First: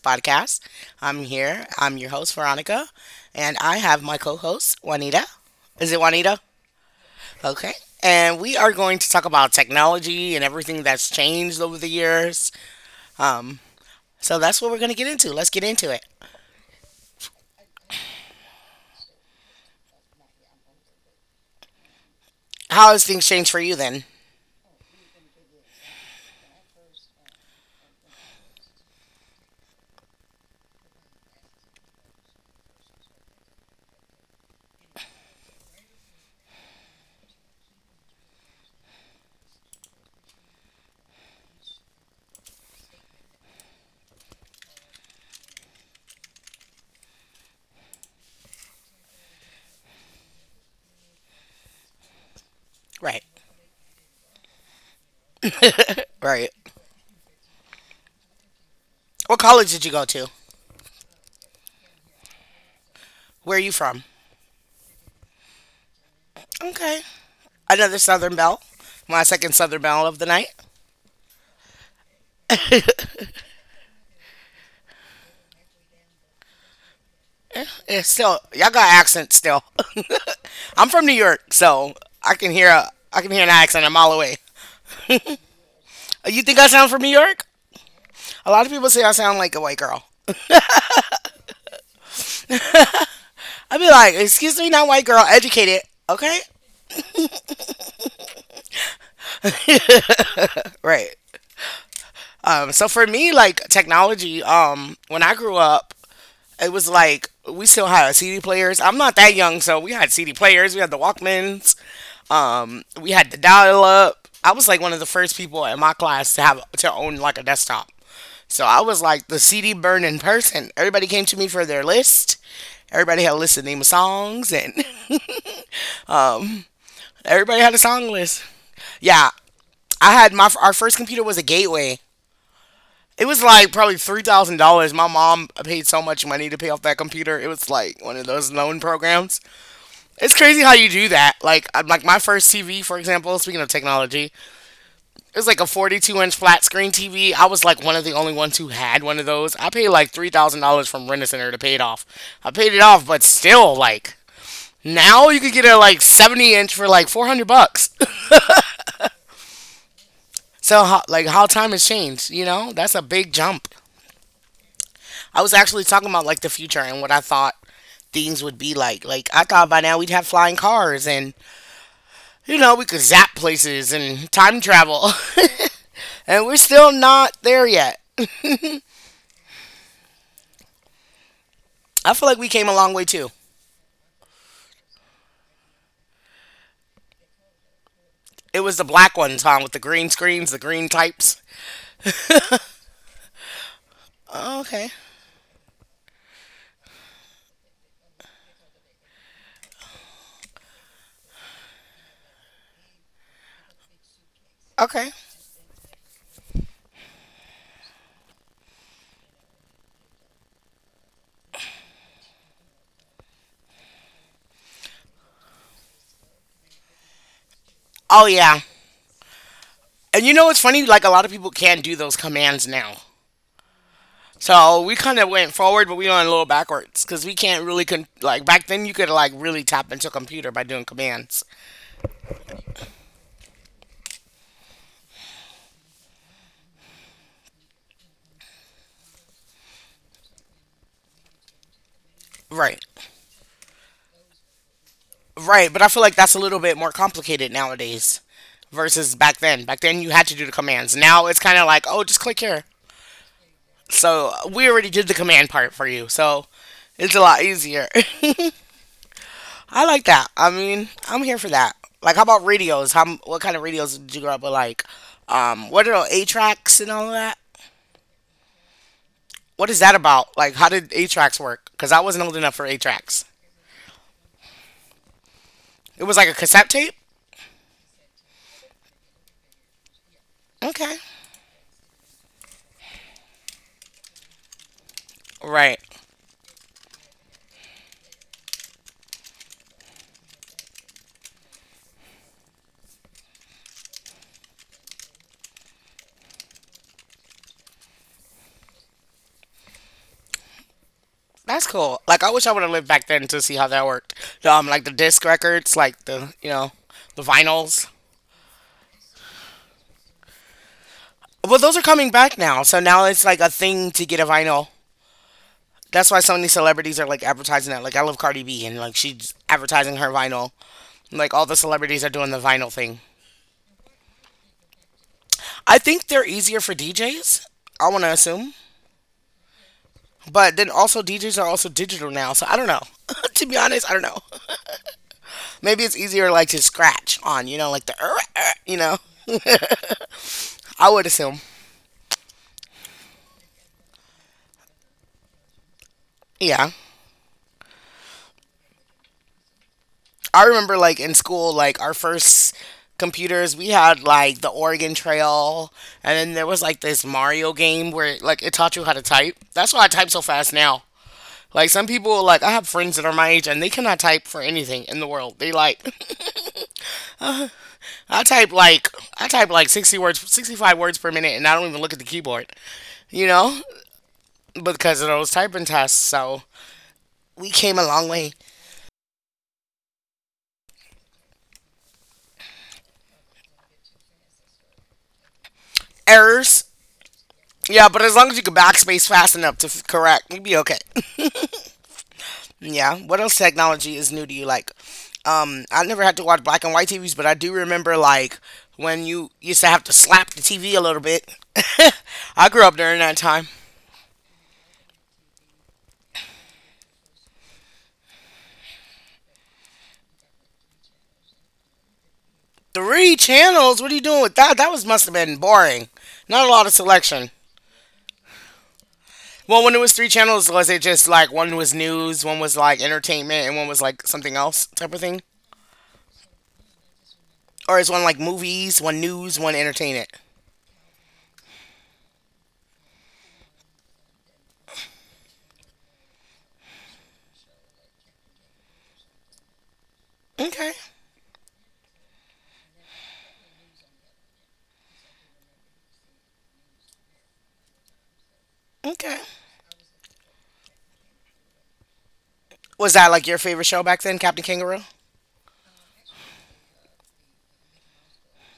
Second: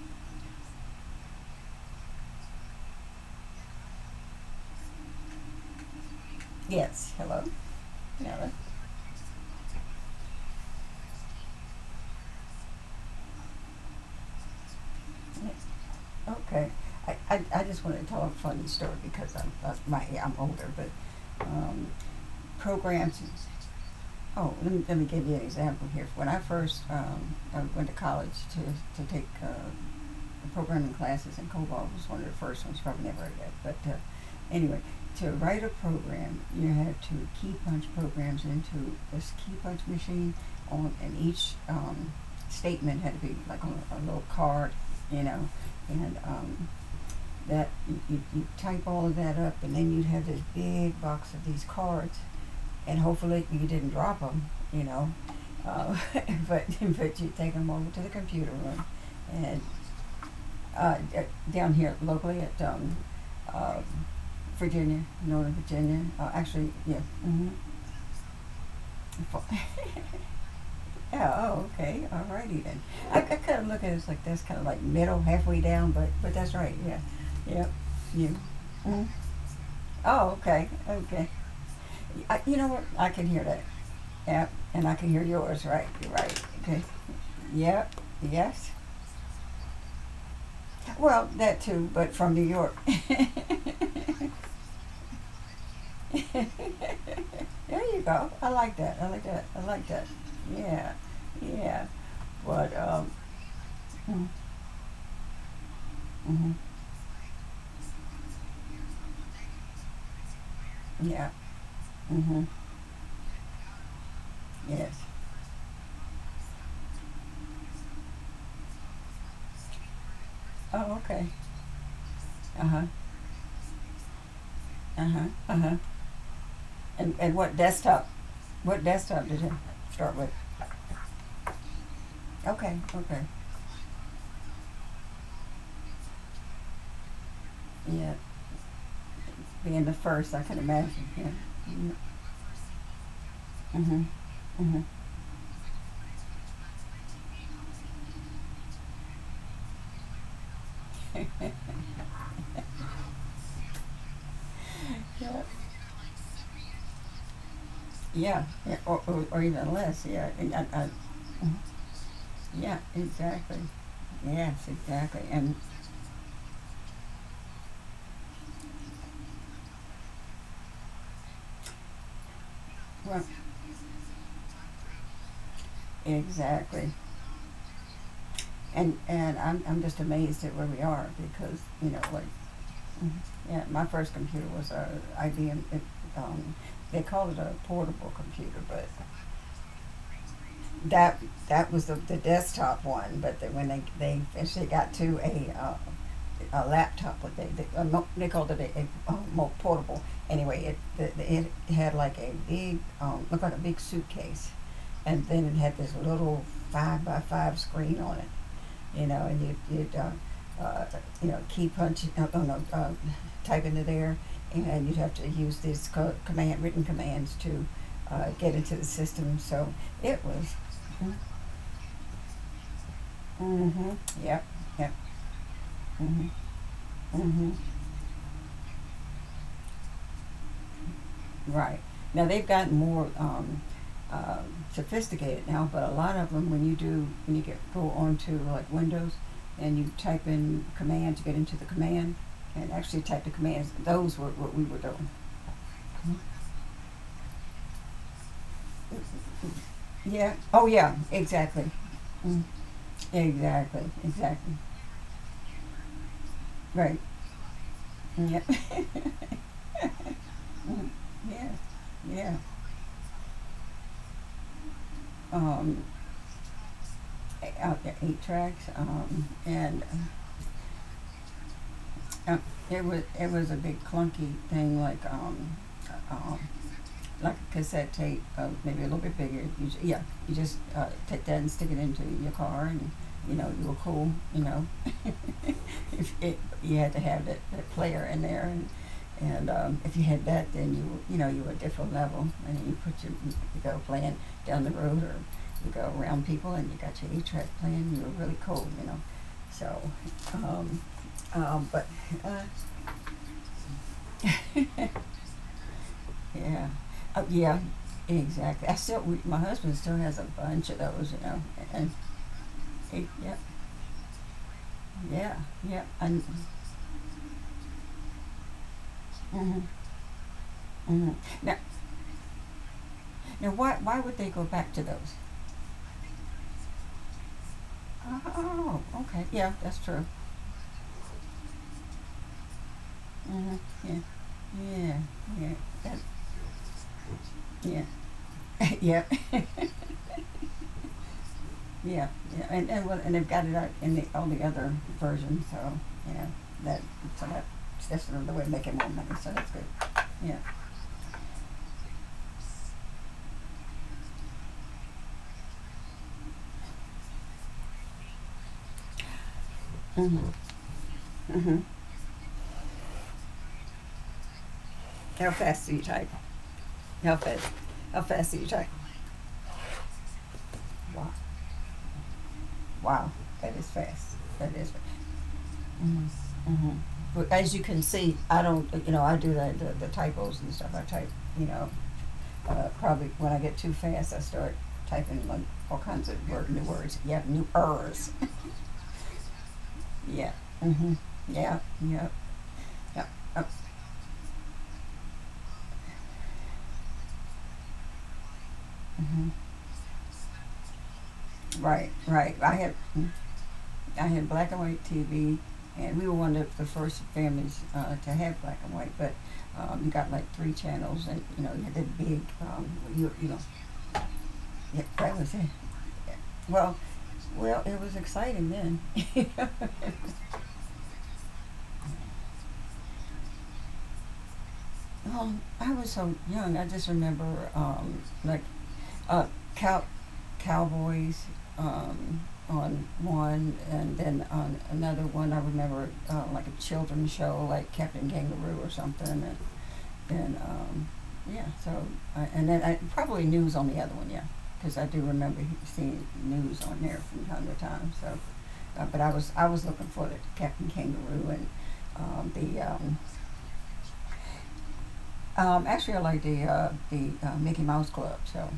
podcast. I'm here. I'm your host, Veronica, and I have my co host, Juanita. Is it Juanita? Yes, hello. Okay. Yeah, And we are going to talk about technology and everything that's changed over the years. Um, so that's what we're going to get into. Let's get yes, into it. okay. I just want to tell a funny story because I'm older, but um, How has programs. things changed for you then? Oh, let me give you an example here. When I went to college to take programming classes, and COBOL was one of the first ones, probably never heard of it. But anyway, to write a program, you had to key punch programs into this key punch machine, and each statement had to be like on a little card, you know, and that you, type all of that up, and then you'd have this big box of these cards, and Right, hopefully you didn't drop them, you know. Uh, right. but you would take them over to the computer room, What And college did you go to? uh, down here locally at Where are you uh, from? Virginia, Northern Virginia. Actually, Okay. yeah. Mm-hmm. Another Southern Belle. My second Southern Belle of the night. Yeah, oh, okay. All righty then. I kind of look at it like that's kind of like middle, halfway down, but that's right. Yeah. Yep. It's You. still y'all got Mhm. accents still. Oh, okay. I'm from New Okay. York, so You know what? I I can can hear hear an that. accent a mile away. Yep. And I can hear yours. Right. You're right. You think I Okay. sound from New York? Yep. A lot Yes. of people say I sound like a white girl. Well, that too, but from New York. I'd be like, excuse me, not white girl, educated, okay? There you go. I like that. I like that. I like that. Yeah. Right. Yeah. Um, But, so for um, me, like technology, when I grew up, mm-hmm, it was like we still had CD players. I'm not that young, so we had CD players. We had the yeah, Walkmans. mm-hmm, We had the dial up. I was like one yes. of the first people in my class to have to own like a desktop. So I was like the CD burning person. Oh, Everybody came okay. to me for their list. Uh-huh, Everybody had a list of name of songs, and uh-huh, uh-huh. And, and what everybody had a song list. Desktop Yeah, did it I start with? had my our first computer was a Gateway. Okay, okay. It was like probably $3,000. My mom paid so much money to pay off that computer. It was like Yeah, one of those loan programs. being the first, It's I can crazy how you imagine, do yeah. that. Like, like my first TV, for example. Speaking of Mm-hmm, technology, mm-hmm. it was like a 42-inch flat screen TV. I was like one of the only ones who had one of those. I paid like $3,000 from Rent a Center to pay it off. I paid it off, but still, like now Yeah, you could get a like 70 inch for like 400 bucks. yeah, yeah. Or even less, yeah. So, how, like, how time has changed. You know, Yeah, that's a big exactly. jump. Yes, exactly. I was actually talking about like the future and what I thought things would be like. Like I thought by now we'd have flying cars and you know we could Well, zap places and time travel. And we're exactly. still not there yet. And I'm just amazed at where we are because, you know, I like. feel like we came a long way too. Mm-hmm. Yeah, my first computer was a IBM. Um, they called it a portable computer, It was the but black ones, huh? With the green screens, the green that types. that was the desktop one. But when they Oh, eventually okay. got to a laptop, what they, a, mo- they called it a more portable. Anyway, it had like a big looked like a big suitcase, Okay. and then it had this little five by five screen on it, and you'd uh, key punch. Oh no, typing it there, and you'd have to use these command, written commands to Oh, get yeah. into the system. It And you know was, what's funny? Like, a lot of people can't do those commands now. mm-hmm, mm-hmm, yep, So yep, we kind of went forward, but we went mm-hmm, a little backwards because we mm-hmm, can't really, like, back then you could, like, really tap into a computer by doing commands. right. Now they've gotten more sophisticated now, but a lot of them, when you get go onto like Windows, and you type in command to get into the command, and Right. actually type the commands, those were what we were doing. Right. But I feel like that's a little bit more complicated nowadays versus back then. Back then you had Yeah. to do the Oh, yeah. commands. Now it's kind of Exactly. like, oh, just click Mm. here. Exactly. So Exactly. we already did the command part for you. So Right. it's a lot easier. Yeah. I like that. I mean, Mm. I'm here Yeah. for that. Like, how Yeah. about radios? How what kind of radios did you grow up with? Like, Um, what are eight tracks and all of that? Out there, eight tracks. What is And that about? Like, how did eight tracks work? Because I wasn't old uh, enough for eight it was tracks. it was a big clunky thing, It uh, was like a um, cassette tape. like a cassette tape, maybe a little bit bigger. Yeah. You just Okay, take that and stick it into your car, and you know you were cool. You know, right. if it, you had to have that player in there, and if you had that, then you know you were a different level, and you put your you go playing down the road or you go around people, and you got your eight track playing. You were really cool. So, um, That's but cool. Like, I uh, wish I would have lived back then to see how that worked. Like the disc records, like the you yeah, know, the yeah, vinyls. exactly. My husband still has a bunch of those, Well, those are and coming back now. So now it's yep, like a thing to get a vinyl. yeah, yeah, That's and. why so many celebrities are like advertising that. Like I love Cardi B and like she's Mm, mhm, advertising her vinyl. mhm. Like all Now, the celebrities are doing the vinyl thing. now, why would they go back to those? I think they're easier for DJs. I want to assume. Oh, okay. Yeah, that's true. But then also DJs are also digital now, so I don't know. To Hmm. be honest, I Yeah, don't know. yeah, yeah. Maybe it's That, easier like to scratch on, you know, yeah, like the you know. yeah, I would assume. yeah, yeah. And well, and they've got it out in the all the other versions. So yeah, Yeah. that so that that's another way of making more money. So that's good. Yeah. I remember like in school, like our first computers, we had like the Oregon Trail, and then there was like this Mario game where like it taught you how to type. That's why I type so hmm fast now. hmm Like some people, like I have friends that are my age and they cannot type for anything in the How world. They fast do like you type? How fast? How I fast do you type type? like I type like 60 words, 65 words per Wow, minute, and I don't even look at the keyboard, wow, you that know, is fast. That is fast. because of those typing tests. So Mm-hmm. We As you came can a long see, way. I don't. You know, I do the typos and stuff. I type. You know, probably when I get too fast, I start typing like all kinds of new Errors, words. Yeah, new yeah, but ers. as long as you can backspace fast enough to correct, Yeah. you'd be okay. Mhm. Yeah. Yep. Yeah. Yep. What else Yep. technology is new to you? Like, I never had to watch black and white TVs, but I do remember like when you Mhm. used to have to slap the TV a little bit. Right. Right. I grew up during that time. I had black and white TV, and we were one of the first families to have black and white. But you got like three channels, and you had that big. You Three you know channels? What are you doing with that? That yeah, was must have that was been it. boring. Not a lot of Well, selection. well, it was exciting then. Well, when it was three channels, was it just like one was news, one was like entertainment, and one was like something else type of thing? I was so young. I just remember Or is one like like movies, one uh, news, one cow, entertainment? Cowboys um, on one, and then on another one, I remember like a children's show, like Captain Kangaroo or something, and, and Okay. um, yeah. So and then probably news on the other one, yeah, because I do remember seeing news on there from time to time. So, but I Okay. was I was looking for the Captain Kangaroo and the Was that like your favorite show back then, Captain Kangaroo? Actually I like the Mickey Mouse Club, so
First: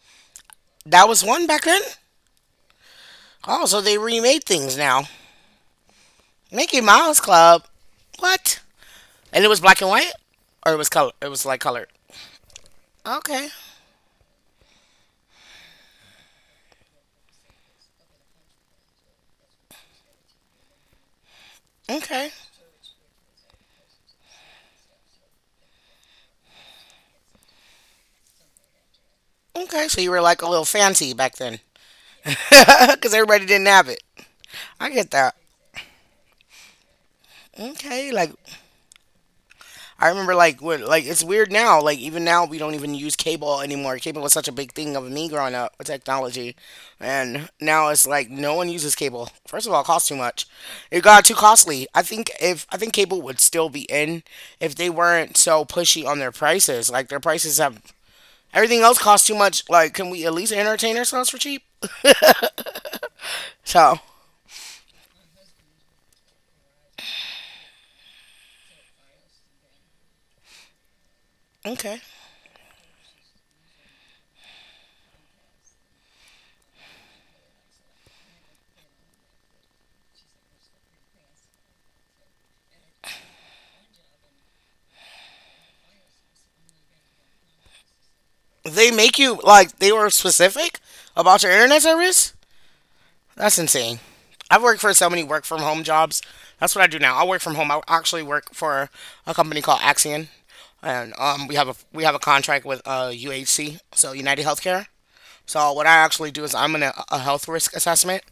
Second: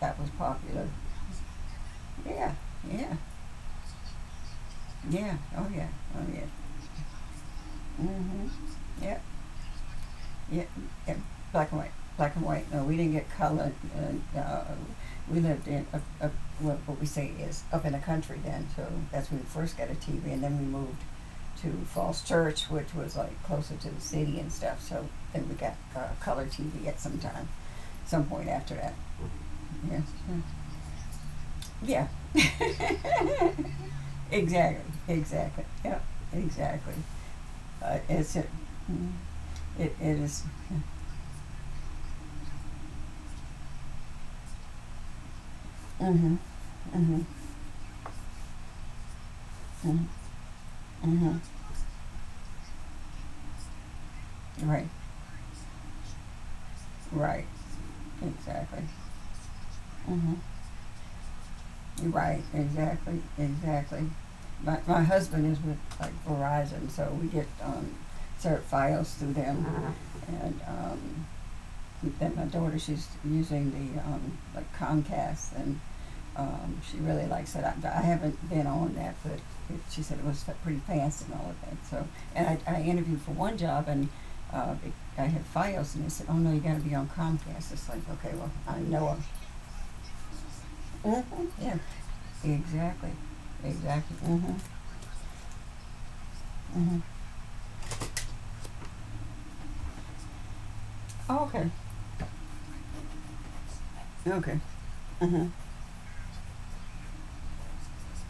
that was popular. That was one back then? Yeah, yeah. Oh, so they remade things now. Yeah. Oh yeah. Oh yeah. Mickey Mouse Club. Mhm. What? Yep. And it was black and white, Yep. or it was color. Yep. It was like Black and colored. white. Black and white. No, we didn't get Okay. color. We lived in what we say is up in the country then. So that's when we first got a TV, and then we moved to Falls Okay. Church, which was like closer to the city and stuff. So then we got color TV at some point after that. Okay. Yeah. So you were Mm. like a little fancy back then, Yeah. because everybody didn't have it. I Exactly. get that. Exactly. Yeah. Exactly. Okay. Like It's a, mm, it, I it remember is. like when like it's weird now. Like even now we don't even use cable anymore. Cable was such a big thing of me growing up with Mhm. technology, Mhm. and now it's like no one uses cable. First of all, it costs Mm-hmm. too much. It got too Mm-hmm. costly. I think if I think cable would still be in if Right. they weren't so pushy on their prices. Like their Right. prices have everything Exactly. else costs too much. Like can we at Mm-hmm. least entertain ourselves for cheap? Right. Exactly. So Exactly. My husband is with like Verizon, so we get cert files through them, and okay, then my daughter she's using the like Comcast, and she really likes it. I haven't been on that, but she said it was pretty fast and all of that. So, and I interviewed for one job and uh, it, I had FiOS and they said, "Oh no, you got to be on Comcast." It's like, okay, well, I they know make of. you like they were specific about Mm-hmm. your Yeah, internet service. exactly, That's insane. exactly. Mm-hmm. I've worked for so many work from home jobs. That's what I do Mm-hmm. now. I work from home. I actually work for a company called Axion, and Oh, okay, we have a contract with UHC, so United okay. Healthcare. Mm-hmm. So what I actually do is I'm in a health risk assessment.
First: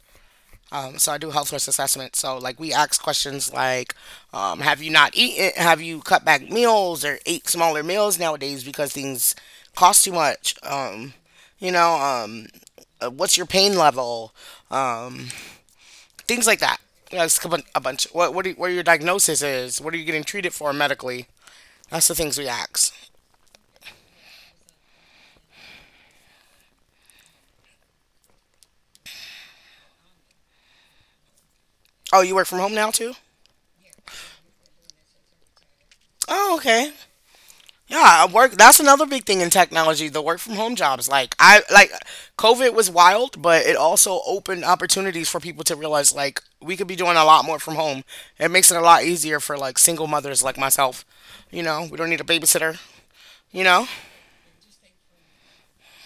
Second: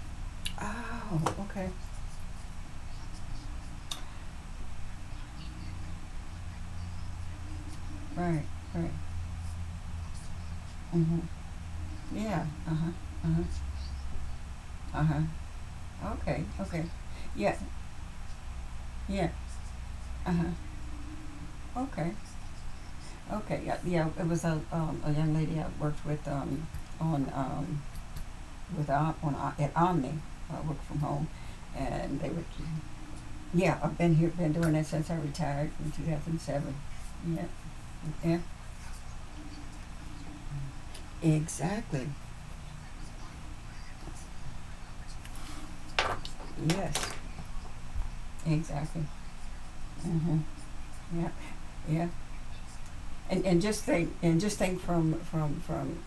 So I Oh, do health risk okay, assessment. So like we ask questions like, have you not eaten? Have you cut back meals or ate smaller meals right, nowadays right. because things cost too much? Mm-hmm. you know, um, Yeah. Uh huh. Uh what's huh. your pain level? Uh Um, huh. Okay. Things like that. Okay. You know, it's a Yeah. A bunch. What your Yeah. diagnosis is? What are you getting Uh huh. treated for medically? That's Okay. the things we ask. Okay, yeah, yeah, it was a young lady I worked with, on, with, Om- on, at Omni, I worked from home. And Oh, they you would, work from home now too? yeah, I've been here, been doing that since I retired in two thousand Oh, seven. okay. Yeah, Yeah, I yeah, work. That's another big thing in technology. The work from home jobs. Like I like, exactly. COVID was wild, but it also opened opportunities for people to realize like we could be Yes, doing a lot more from home. It makes it a exactly. lot easier for like single Mm-hmm, mothers like myself. yeah, You know, we yeah. don't need a babysitter. And You just know, think, and just think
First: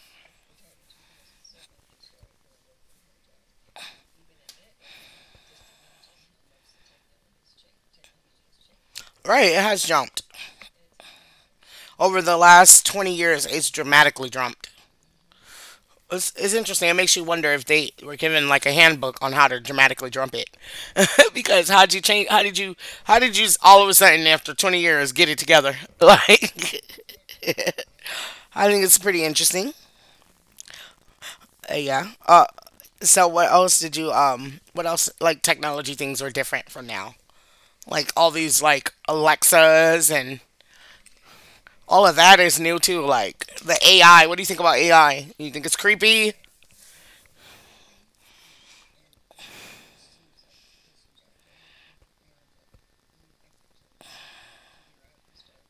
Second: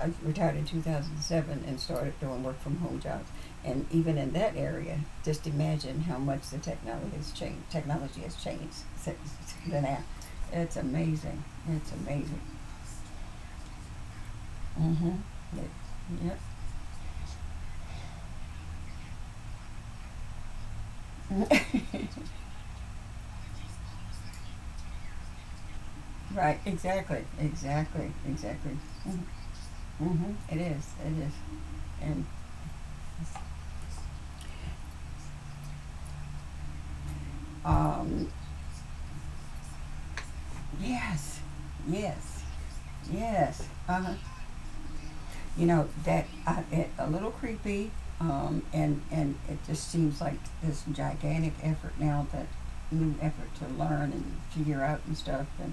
I retired in 2007 and started doing work from home jobs. And even in that area, just imagine how much the technology has changed. Technology has changed since right? It then. has Now. jumped It's amazing. It's over the amazing. last 20 years. It's dramatically jumped. Mm-hmm. It's interesting. It makes you wonder if they were given like a handbook on how to dramatically trump it, Yep. because how'd you change? How did you? How did you all of a sudden after 20 years get it together? Right. Like, Exactly. Exactly. I Exactly. think it's pretty interesting. Mm-hmm. It is. It is. Yeah. And So what else did you? What else? Like technology things are different from now. Like um, all these like Alexas and yes, all of that yes, is new too. Like yes. the Uh huh. AI. What do you think about AI? You You think it's know creepy? A little creepy and it just seems like this gigantic effort now that new effort to learn and figure out and stuff and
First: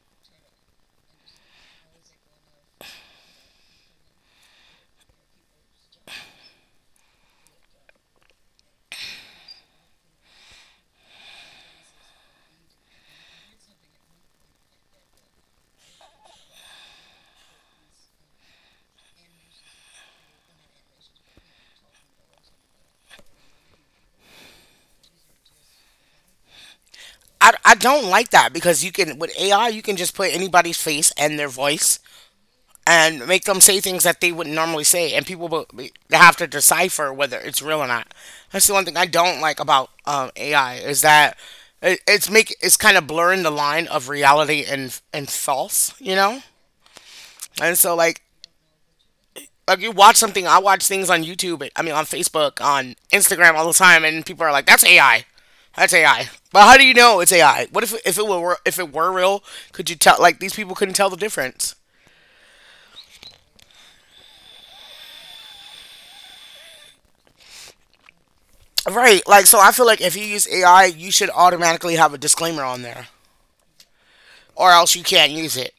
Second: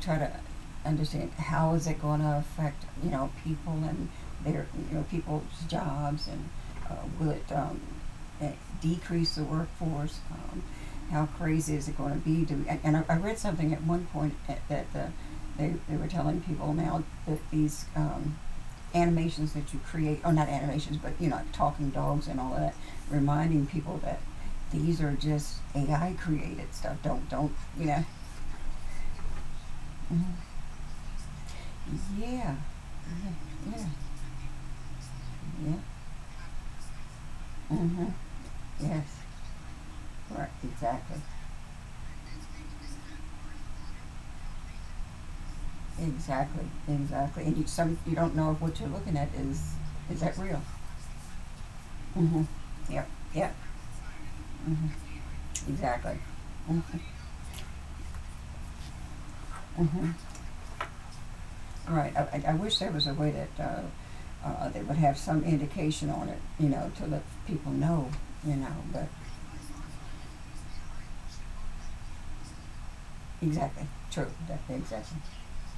try to understand how is it going to affect people and their people's jobs and will it uh, decrease the workforce, how crazy is it going to be, do we, and I read something at one point that they were telling people now that these animations that you create, or not animations, but like talking dogs and all of that, reminding people that these are just AI created stuff. Don't, I you know? don't like that because you can with AI you can just put anybody's face and their voice Mm-hmm. Yeah, and make them say yeah, things that they wouldn't normally say and people will yeah. They have to decipher whether it's real or Mm-hmm. not. That's the one thing I Yes, don't like about right. AI is Exactly, that it's kind of blurring the line of reality and false, you know. exactly, exactly. And And so you don't know if what you're looking at is. like you watch Is that something. I real? watch things on YouTube. I mean, on Mm-hmm. Facebook, on Yep, Instagram, yep. all the time, and people are like, "That's Mm-hmm. AI. That's Exactly. AI." But how do you Mm-hmm. know it's AI? What if it were real? Could you Mm-hmm. tell? Like these people couldn't tell the difference, All right, I wish there was a way that, they would have some indication on it, you know, to let people know, but right? Like so, I feel like if you use AI, you should automatically have a disclaimer on there, exactly, true, that's or else you exactly. can't use it.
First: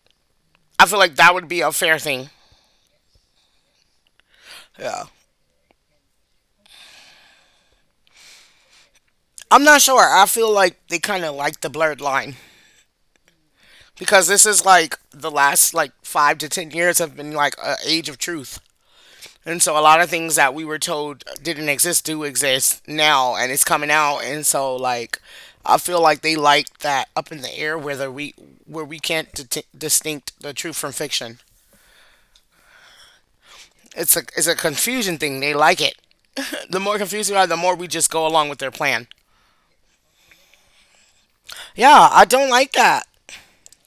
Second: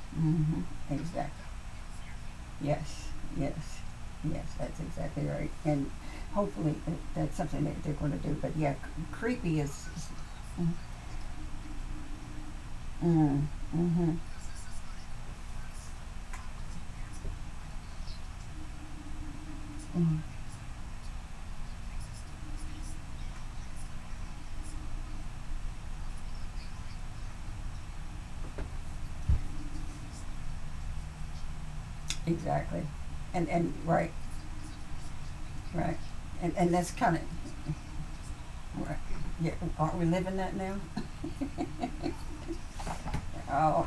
I Mm-hmm, feel like that exactly, would be a fair thing. yes, yes, yes, that's Yeah. exactly right, and hopefully that's something that they're gonna do, but yeah, creepy I'm not sure. is- I feel mm, like they kind of like the blurred line mm-hmm, because this is like the last like 5 to 10 years have been like an age of truth. And so a lot of mm, things that we were told didn't exist do exist now and it's coming out and so like I feel like they like that up in the air where the we where we can't distinct the truth from fiction. exactly, right, It's a confusion thing. They like right, it. and, and The that's more kinda, confused we are, the more we just go along with their right, plan. yeah, aren't we living that now? Yeah, I don't like that. Oh,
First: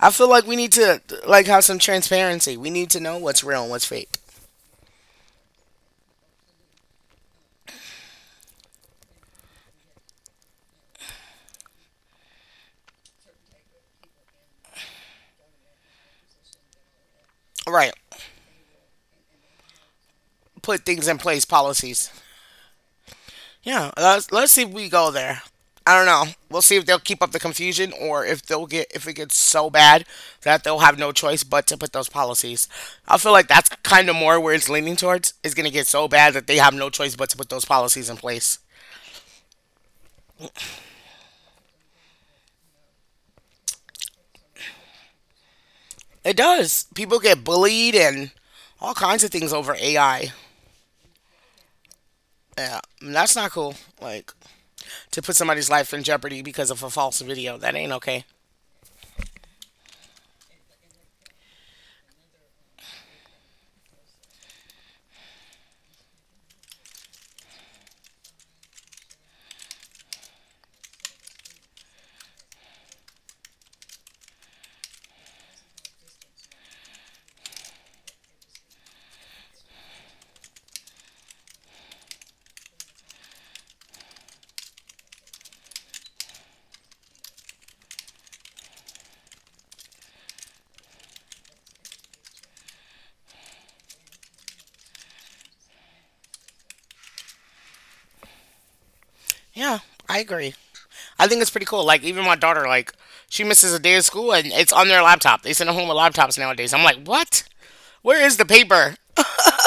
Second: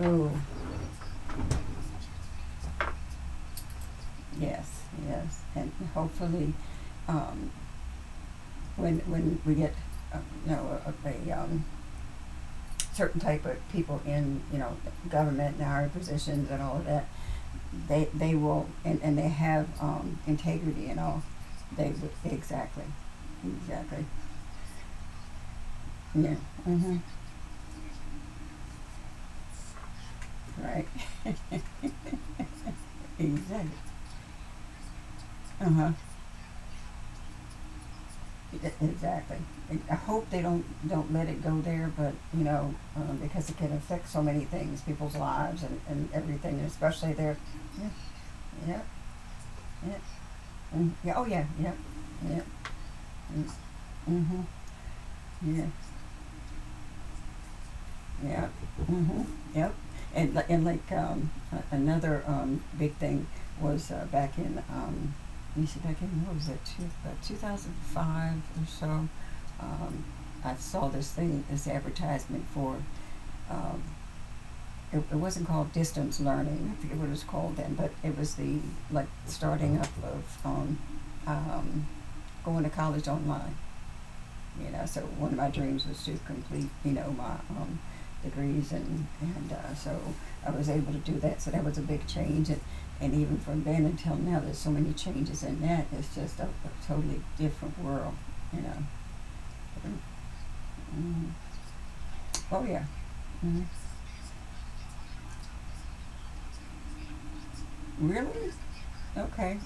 I feel no, like we need to like have some transparency. We need to know what's real and what's fake. yes, yes, and hopefully, um, when we get, uh, you know, certain type of people in, you know, government and our positions and all of that, Right. they will, and they have, Put integrity and things in all, place, they, policies. exactly, Yeah, exactly, let's see if we go there. I don't know. yeah, We'll see if mm-hmm, they'll keep up the confusion or if they'll get if it gets so bad that they'll right, have no choice but to put those policies. I feel like that's exactly, kind of more where it's leaning towards. It's going to get uh-huh, so bad that they have no choice but to put those policies in place. Exactly. Hope they don't, let it go there, but, because it can affect so many things, people's lives and, It everything, and does. especially People their, get bullied and yeah, all kinds of things over yeah, AI. Yeah, oh yeah, yeah, yeah, Yeah, and that's not cool. Like mm-hmm, to put somebody's yeah, life in jeopardy because of a false video. That ain't okay. yeah, mm-hmm, yep. And like another big thing was back in let me see, back in what was it, about 2005 or so. Um, I saw this thing, this advertisement for. Um, it wasn't called distance learning. I forget what it was called then, but it was the like starting up of um, going to college online, you know. So one of my dreams was to complete, my degrees, and so I was able to do that. So that was a big change, and even from then until now, there's so many changes in that. It's just a totally different world, you know. Yeah, I agree. I Mm. think it's pretty cool. Like even my Oh daughter, yeah. like she Mhm. misses a day of school and it's on their laptop. They send them home with laptops nowadays. I'm like, what? Where is the Really? paper? Okay.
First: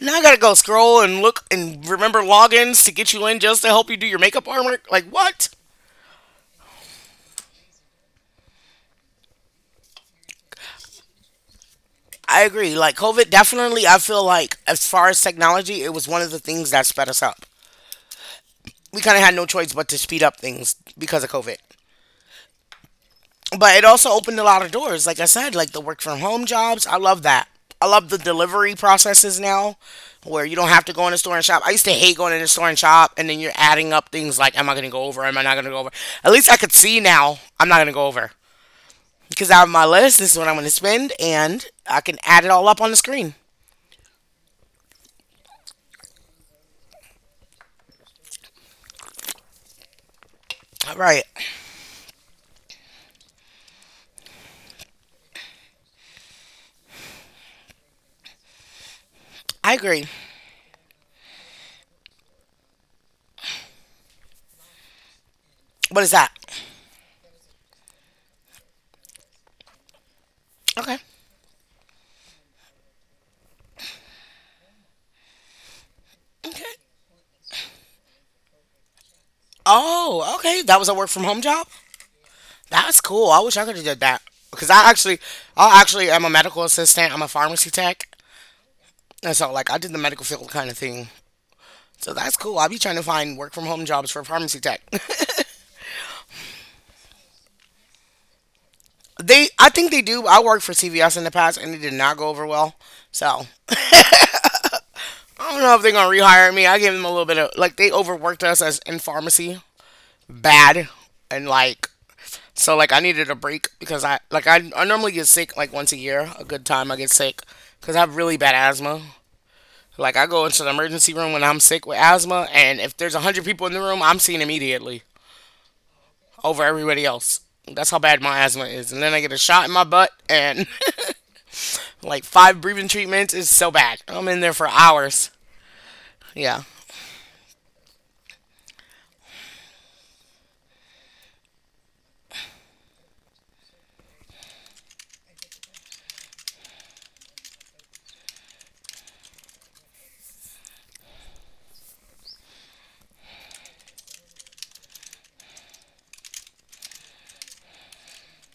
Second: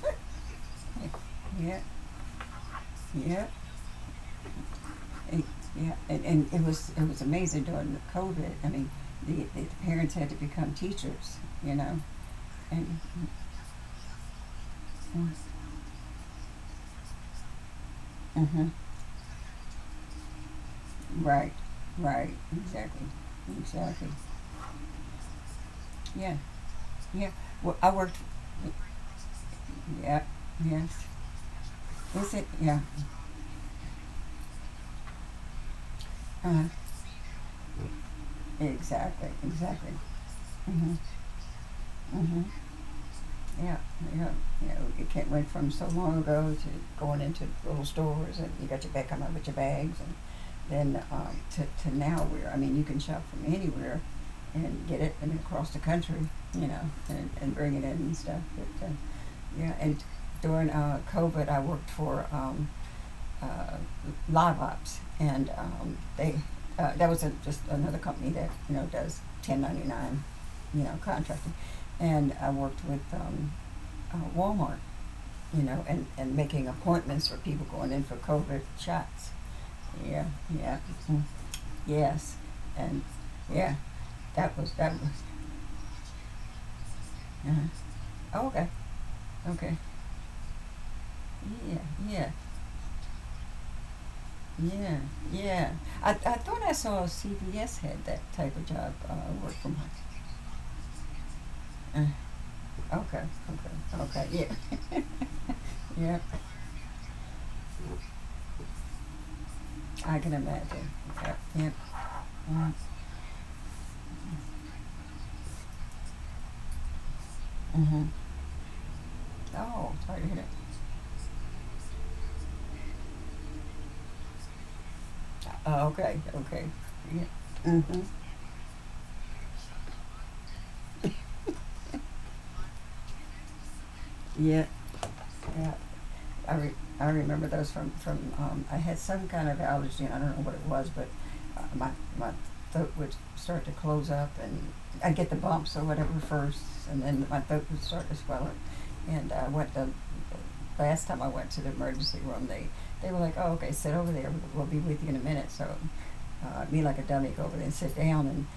Now I gotta go scroll and look Yeah, and remember logins to get you in yeah. just to help you do your makeup artwork. Like It- what? yeah. And it was amazing during the COVID. I mean, the parents had to become teachers, you know, I agree. Like and. COVID, definitely. I feel like as far as technology, it was one of the things that sped us up. Mhm. We kind of had no choice but to speed up things because of Right, COVID. right, exactly, But it exactly. also opened a lot of doors. Like I said, like the work from Yeah, home jobs. I love yeah. that. Well, I I love worked. the delivery processes now Yeah, where you don't have yeah. to go in a store and shop. I used to hate Is going in it? a store and Yeah. shop and then you're adding up things like, am I going to go over? Am I not going to go over? At least I Uh-huh. could see now I'm not going to go over Exactly, because I have my exactly. list. This is what I'm going to Hmm. spend and I can Hmm. add it all up on the screen. Yeah, yeah. You know, it came, went from so long ago to going into little stores and you got your bag, come out with your bags, and All then right. To now, where I mean you can shop from anywhere and get it, and across the country, you know, and, bring it in and stuff. But yeah, I and agree. during COVID, I worked for uh, Live Ops, and What is that? they that was just another company that, you know, does 1099, you know, Okay. contracting, and I worked with Walmart, you know, and Okay. making appointments for people going in for COVID shots. Yeah, Oh, okay. yeah, That was a work mm, from home job? yes, That's and cool. I wish I yeah, could have did that that because was I that was. actually, I actually am a medical assistant. I'm a pharmacy Uh. tech, Okay, and so like okay, I did the medical field kind of thing. yeah, So yeah. that's cool. I'll be trying to find work from home jobs for pharmacy tech. Yeah, yeah. I thought I saw CVS had that type of job, They, work I from home. think they do. I worked for CVS in the past, and it did Uh, not go over well. okay, So okay, okay. Yeah, I don't know if they're gonna yeah. rehire me. I gave them a little bit of like they overworked us as in pharmacy I can bad, imagine. Okay, and yeah. like Mm-hmm. so like I needed a break because I normally get sick like once a year. A good time I get sick because I Mm-hmm. have really bad asthma. Oh, Like sorry to I hear that. go into the emergency room when I'm sick with asthma, and if there's 100 people in the room, I'm seen immediately Okay, over okay. everybody Yeah. else. That's how Mm-hmm. bad my asthma is. And then I get a shot in my butt, and like five breathing treatments is so bad. I'm in there Yeah, for hours. yeah. I Yeah, re- I remember those from I had some kind of allergy. I don't know what it was, but uh, my my throat would start to close up, and I'd get the bumps or whatever first, and then my throat would start to swell up. And I went to, last time I went to the emergency room, they were like, "Oh, okay, sit over there. We'll be with you in a minute." So me like a dummy go over there and sit down, and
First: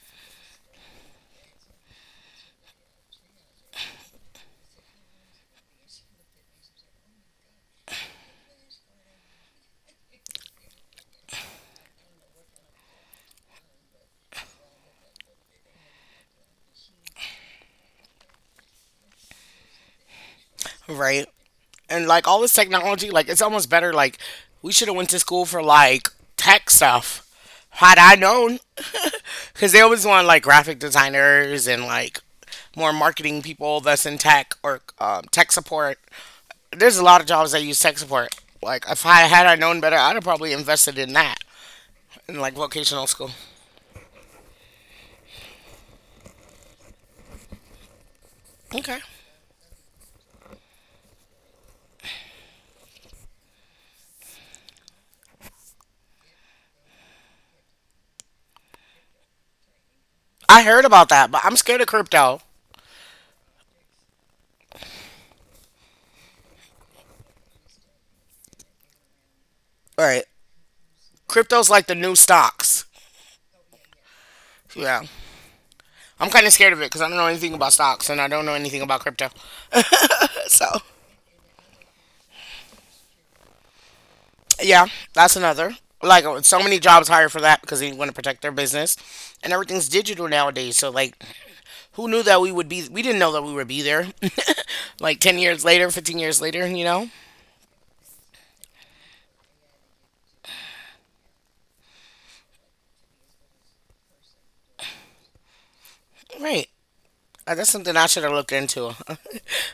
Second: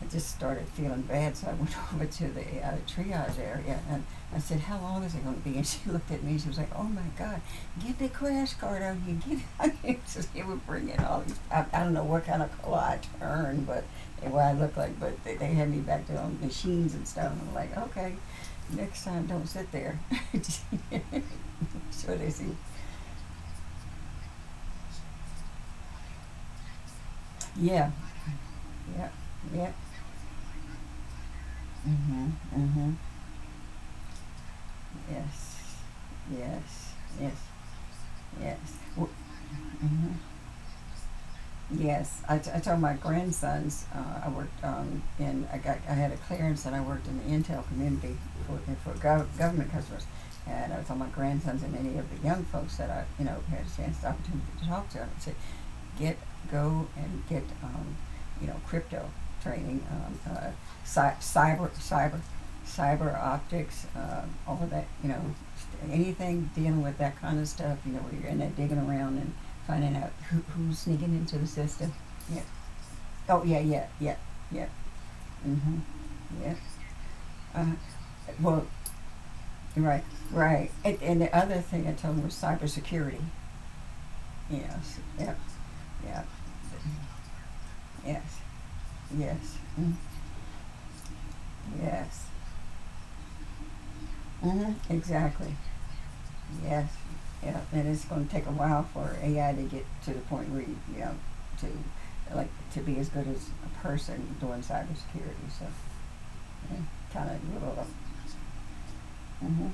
I just started feeling bad, so I went over to the triage area, and I said, "How long is it going to be?" And she looked at me, and she was like, "Oh my God, get the crash cart out here! Get it out here!" So they were bringing all these. I don't know what kind of color I turned, but what I looked like, but they had me back there on machines and stuff. And I'm like, okay, next time don't sit there. right. And So like they all see, this technology, like it's almost better. Like we should have went to school for like tech stuff. yeah, Had I known, yeah, yeah, because they always want like graphic designers and like mhm, more mhm, marketing people that's in tech or tech yes, support. yes, There's a lot of yes, jobs that use tech support. Like if yes, I had I known better, mhm. I'd have probably invested in that Yes, in like I told my vocational school. grandsons, I worked in I had a clearance and I worked in the Intel community for Okay. Government customers, and I told my grandsons and many of the young folks that I, you know, had a chance, the opportunity to talk to them. I get Go and get you know, crypto training, I heard about cy- that, but I'm cyber scared of cyber crypto. cyber optics, all of that. You know, anything dealing with that kind of stuff. You know, where you're in there digging around and finding All out right. who, who's sneaking into the Crypto's like system. the new Yeah. stocks. Oh yeah, yeah, yeah, yeah. Yeah. Mm-hmm. I'm kind of Yeah. scared of it because I don't know anything Uh, about stocks and I don't know well, anything about crypto. right, right. So, And, the other thing I told him was cybersecurity. yeah, Yes. Yep. that's another. Yep. Like, so many jobs hired for that because they want to Yes. protect their business. And Yes. everything's Mm. digital nowadays. So, like, who knew Yes. that we would be, we didn't know that we would be there Hmm, like 10 exactly. years later, 15 years later, you Yes. know? Yeah. And it's going to take a while for AI to get to the point where you know, to like to be as good as a person doing cybersecurity. So, Right. yeah, kind of Like that's little. something I should have looked into. Hmm.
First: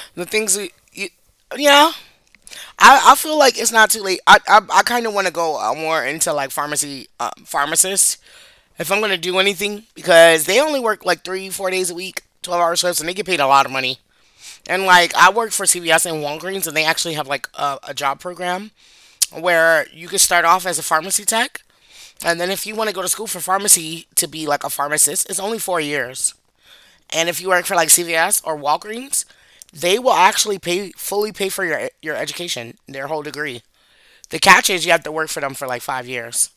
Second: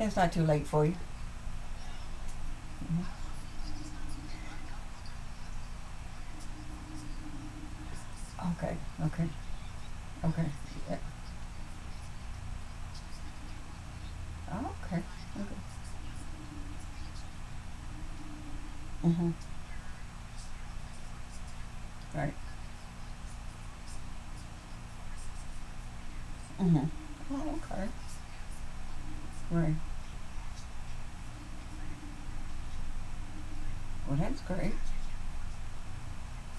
It's The not too things late we, for you. you, yeah. I Mhm. feel like it's not too late. I kind of want to go more into like pharmacy pharmacists Okay. if I'm gonna Okay. do anything because Okay. they only Yeah. work like 3 4 days a week, 12 hour shifts, and they get paid a lot of money. Oh, And okay. like I work Okay. for CVS and Walgreens, and they actually have like a job program Mhm. where you can start off as a pharmacy tech, Right. and then if you want to go to school for pharmacy to be like a pharmacist, it's only 4 years. Mhm. And if you Oh, work for okay. like CVS or Walgreens, Right. they will actually pay fully pay for your education, their whole degree. Well, that's The catch great. is you have to work for them for like 5 years.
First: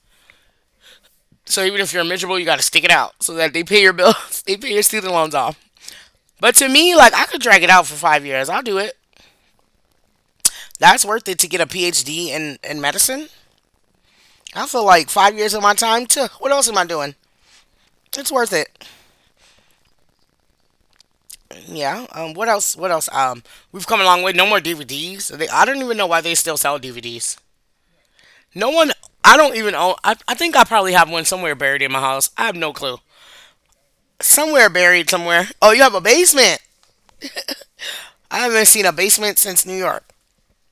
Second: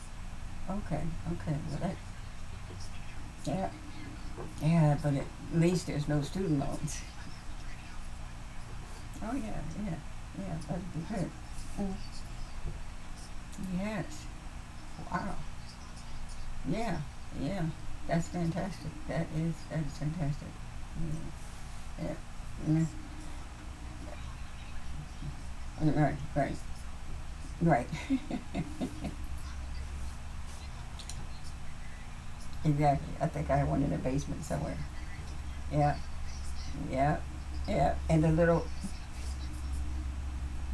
Okay. Okay. So Well, even if that, you're miserable, you got to stick it out so that they yeah. pay your bills, they pay your Yeah. student But at loans off. least there's no But student to me, loans. like I could drag it out for 5 years. I'll do it. Oh yeah, yeah, yeah. That'd be That's worth good. it to get a PhD in medicine. Yes. I feel like Wow. 5 years of my time. To what else am I Yeah, doing? yeah. That's It's worth it. fantastic. That is fantastic. Yeah. Yeah. What Yeah. else? Mm. What else? We've come a long way. No more DVDs. They, I don't Right, even know right, why they right. still sell DVDs. Right. No one, I don't even own, I think I probably have one somewhere buried in my house. I have no clue. Exactly. I think I have one in the basement Somewhere somewhere. buried somewhere. Oh, you have Yeah, a basement. yeah, yeah. And the I haven't little. seen a basement since New York.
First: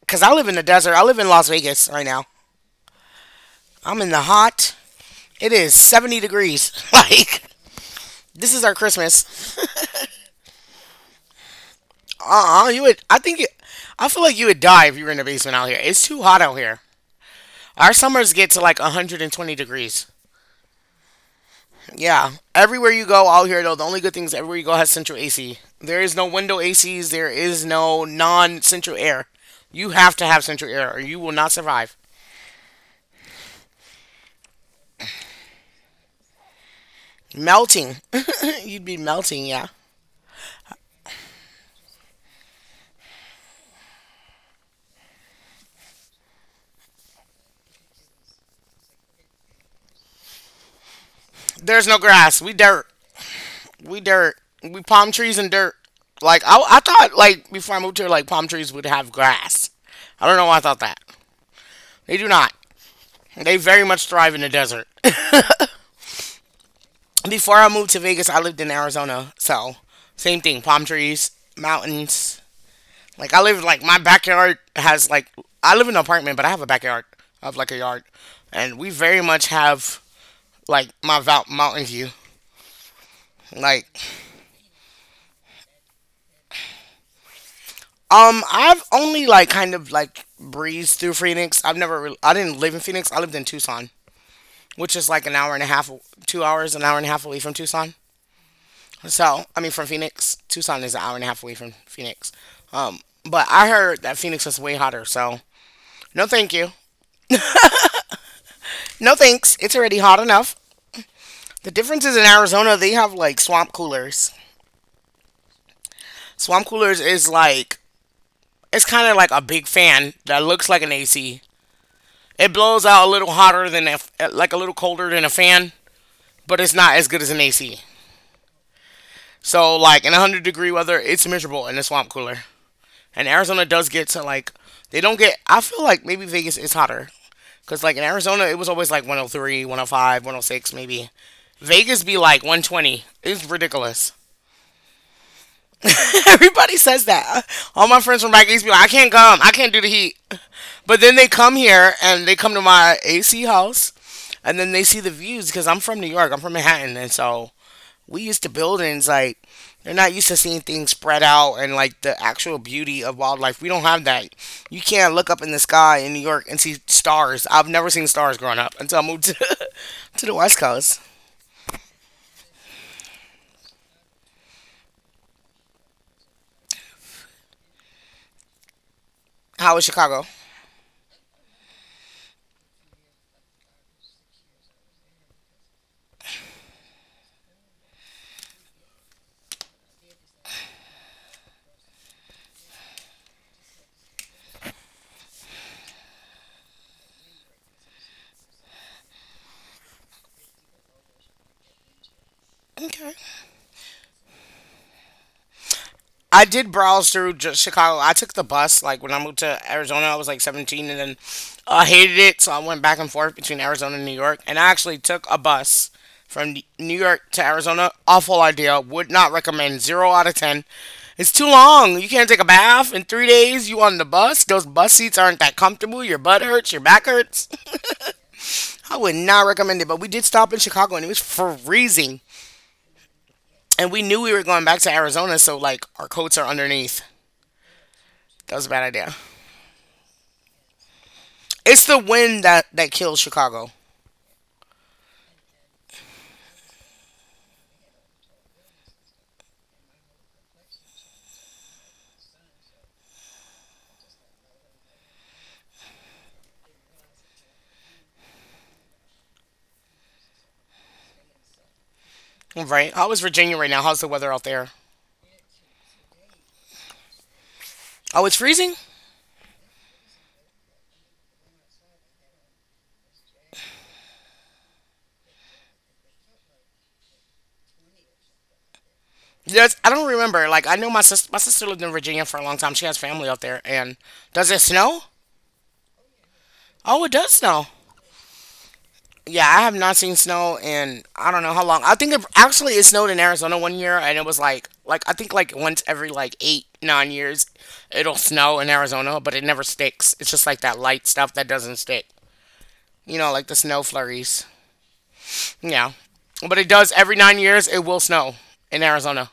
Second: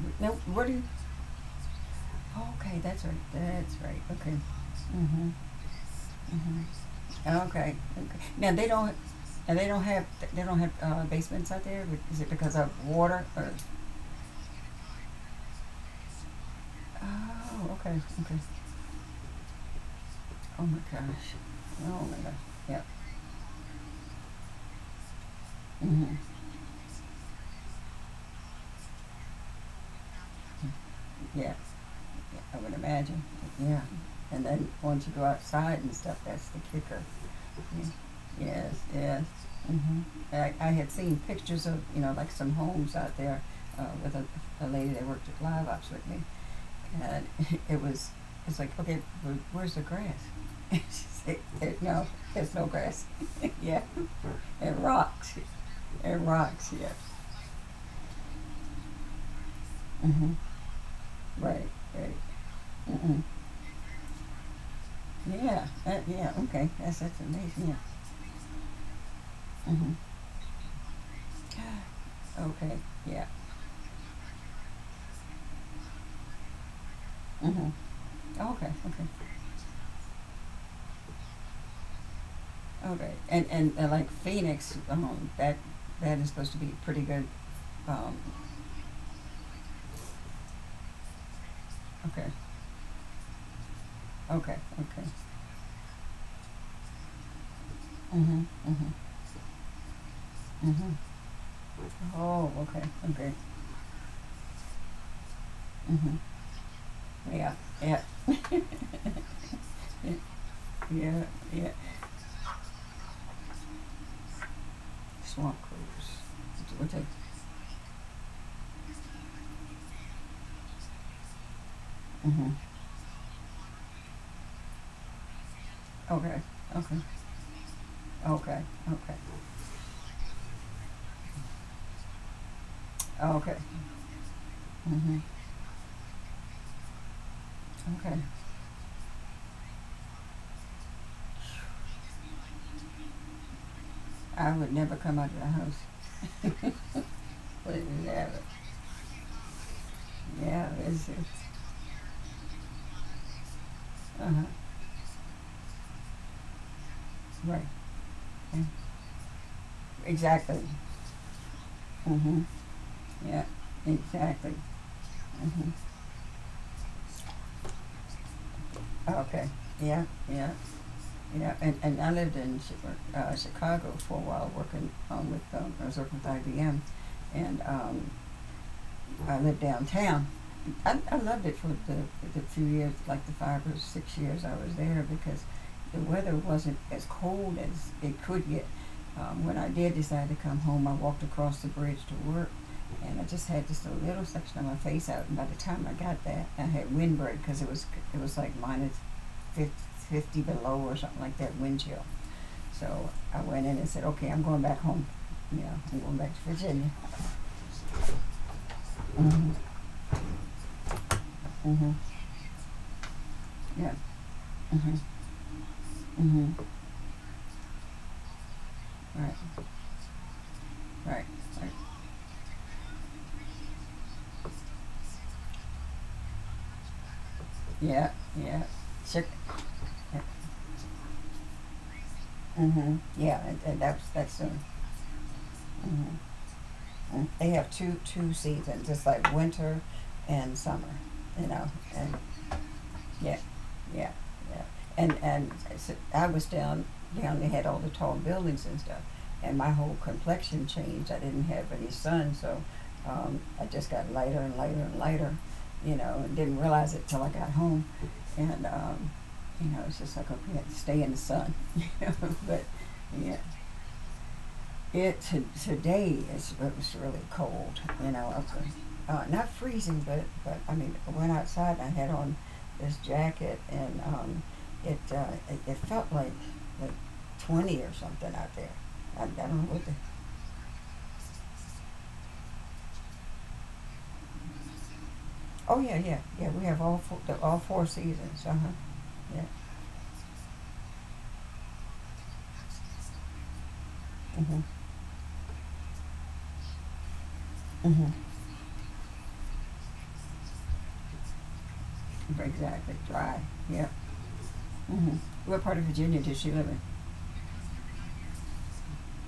Because No, I live in the what do you? desert. I live in Las Vegas right now. Oh, okay, that's right. That's I'm right. in the Okay. hot. Mhm. It is 70 Mhm. degrees. Like, Okay. Okay. this Now is they our don't. Now Christmas. they don't have. They don't have basements out there. Is it because of You would, water or? I feel like you would die if you were in the basement out here. It's too hot out here. Oh, Our okay, summers okay. get to like 120 degrees. Oh my gosh. Oh my Yeah, gosh. Yeah. everywhere you go out here though, the only good thing is everywhere you go has central AC. There is Mm-hmm. no window ACs. There is no non-central air. You have to have central air, or you will not Yes. survive. Yeah, I would imagine. Yeah. And then once you go outside and stuff, that's the kicker. Yeah. Melting, Yes. you'd be Yes. melting. Yeah. Hmm. I had seen pictures of, you know, like some homes out there with a lady that worked at Live Ops with me, and it was, it's like okay, where's the grass? She said, " There's no no, grass. We there's no dirt. grass. Yeah, We dirt. it We palm trees rocks. and dirt. It Like I, rocks. I Yeah. thought, like before I moved here, like palm trees would have grass. I don't Hmm. know why I thought that. Right, right. They do not. Mm-mm. They very much thrive in the desert. Yeah, that, yeah, okay. That's Before I amazing. moved to Vegas, I lived in Arizona, Mm-hmm. so Yeah. Mm-hmm. same thing. Palm trees, mountains. Okay, yeah. Like I live like my backyard has like I live in an apartment, but I have a backyard. I have like Mm-hmm. a yard, Okay, and we very okay. much have like my mountain view. All right. And, Like like Phoenix, that is supposed to be pretty good. Um, I've only like kind of like breezed through Phoenix. I've never really, okay, I didn't live in Phoenix. I lived in Tucson, okay, which okay. is like an hour and a half, 2 hours, an hour and a half away from Tucson. Mm-hmm. Mm-hmm. So I mean from Phoenix, Tucson Mm-hmm. is an hour and a half away from Phoenix. Oh, okay, Um, okay. but I heard that Phoenix is way hotter. So Mm-hmm. no, thank you. Yeah, yeah, No thanks. It's already yeah, hot enough. yeah, The yeah. difference is in Arizona, they have like swamp coolers. Swamp Swamp cruise. We'll coolers take is like, it's kind of like a big fan that looks like an AC. mm-hmm. It blows out a little hotter than, a like a little colder than a fan, Okay, but it's not okay, as good as an AC. okay, okay, So, like in 100-degree weather, it's miserable in a swamp cooler. And okay, Arizona does get to like, they don't mm-hmm, get, I feel like maybe Vegas is hotter. Because like in okay. Arizona, it was always like 103, 105, 106 maybe. Vegas be like 120. It's ridiculous. I would never come out of the house. Everybody says that. All Would my friends from never. back east be like, I can't come. I can't do the heat. Yeah, But it's, then they it's come here and they come to my AC house uh-huh, and then they see the views because I'm from New York. I'm from Manhattan. And so right. we used to Yeah. buildings like they're not used to seeing Exactly. things spread out and like the Hmm. actual beauty of Yeah, wildlife. We don't have that. exactly. You can't look up in the Hmm. sky in New York and see stars. I've never seen stars growing up until I moved Okay. Yeah, to the yeah, West Coast. yeah. And, I lived in Chicago for a while working with I was working with IBM, and I lived How was Chicago? downtown. I loved it for the few years, like the 5 or 6 years I was there, because the weather wasn't as cold as it could get. When I did decide to come home, I walked across the bridge to work, and I just had just a little section of my face out. And by the time I got that, I had windbreak because it was like minus 50, below or something like that, wind chill. So Okay. I went in and said, "Okay, I'm going back home. Yeah, I'm going back I to did Virginia." browse through just Chicago. I took the bus. Like when I moved to Mm-hmm. Arizona, I was like 17, and then I Mm-hmm. hated it, so I went back and forth between Yeah. Arizona and New York. And I Mm-hmm. actually took a bus from Mm-hmm. New York to Arizona. Awful idea. Would not Right. recommend. Zero out of ten. Right. It's too Right. long. You can't take a bath in 3 days. You on the bus? Those bus seats aren't that comfortable. Your butt hurts. Your back hurts. Yeah, yeah. I would Chick. not recommend it. But we did stop in Chicago, and it was freezing. Hmm. Yeah, and, and And we that's knew we that's were soon. going back to Arizona, so like our Hmm. coats are underneath. They have two That was a bad seasons. It's idea. like winter and summer. You know, It's the and wind that kills yeah, Chicago, yeah, yeah. And so I was down. They had all the tall buildings and stuff, and my whole complexion changed. I didn't have any sun, so I just got lighter and lighter and lighter. You know, and didn't realize it till I got home, and you know, it's just like okay, I have to stay in the sun. You know, but right? How is yeah, Virginia right now? How's the weather out there? Today, is it was really cold. You Oh, know, it's of freezing. Not freezing, but I mean, I went outside and I had on this jacket, and it felt like like 20 or something out there. I don't Yes, know I what the. don't remember. Like I know my sister lived in Virginia for a long time. She has family out there. And does it snow? Oh yeah, yeah, yeah. We have Oh, all it four, does all snow. four seasons. Uh huh. Yeah, Yeah. I have not seen snow in I don't know how long. I think it actually it snowed in Arizona one year, and it was Mhm. like I think like once every like 8 9 years, it'll Mhm. snow in Arizona, but it never sticks. It's just like that light stuff that doesn't stick. Exactly. You know, Dry. like the snow Yeah. flurries. Mhm. What part of Yeah. Virginia does she But it live in? does every 9 years, it will snow in Arizona.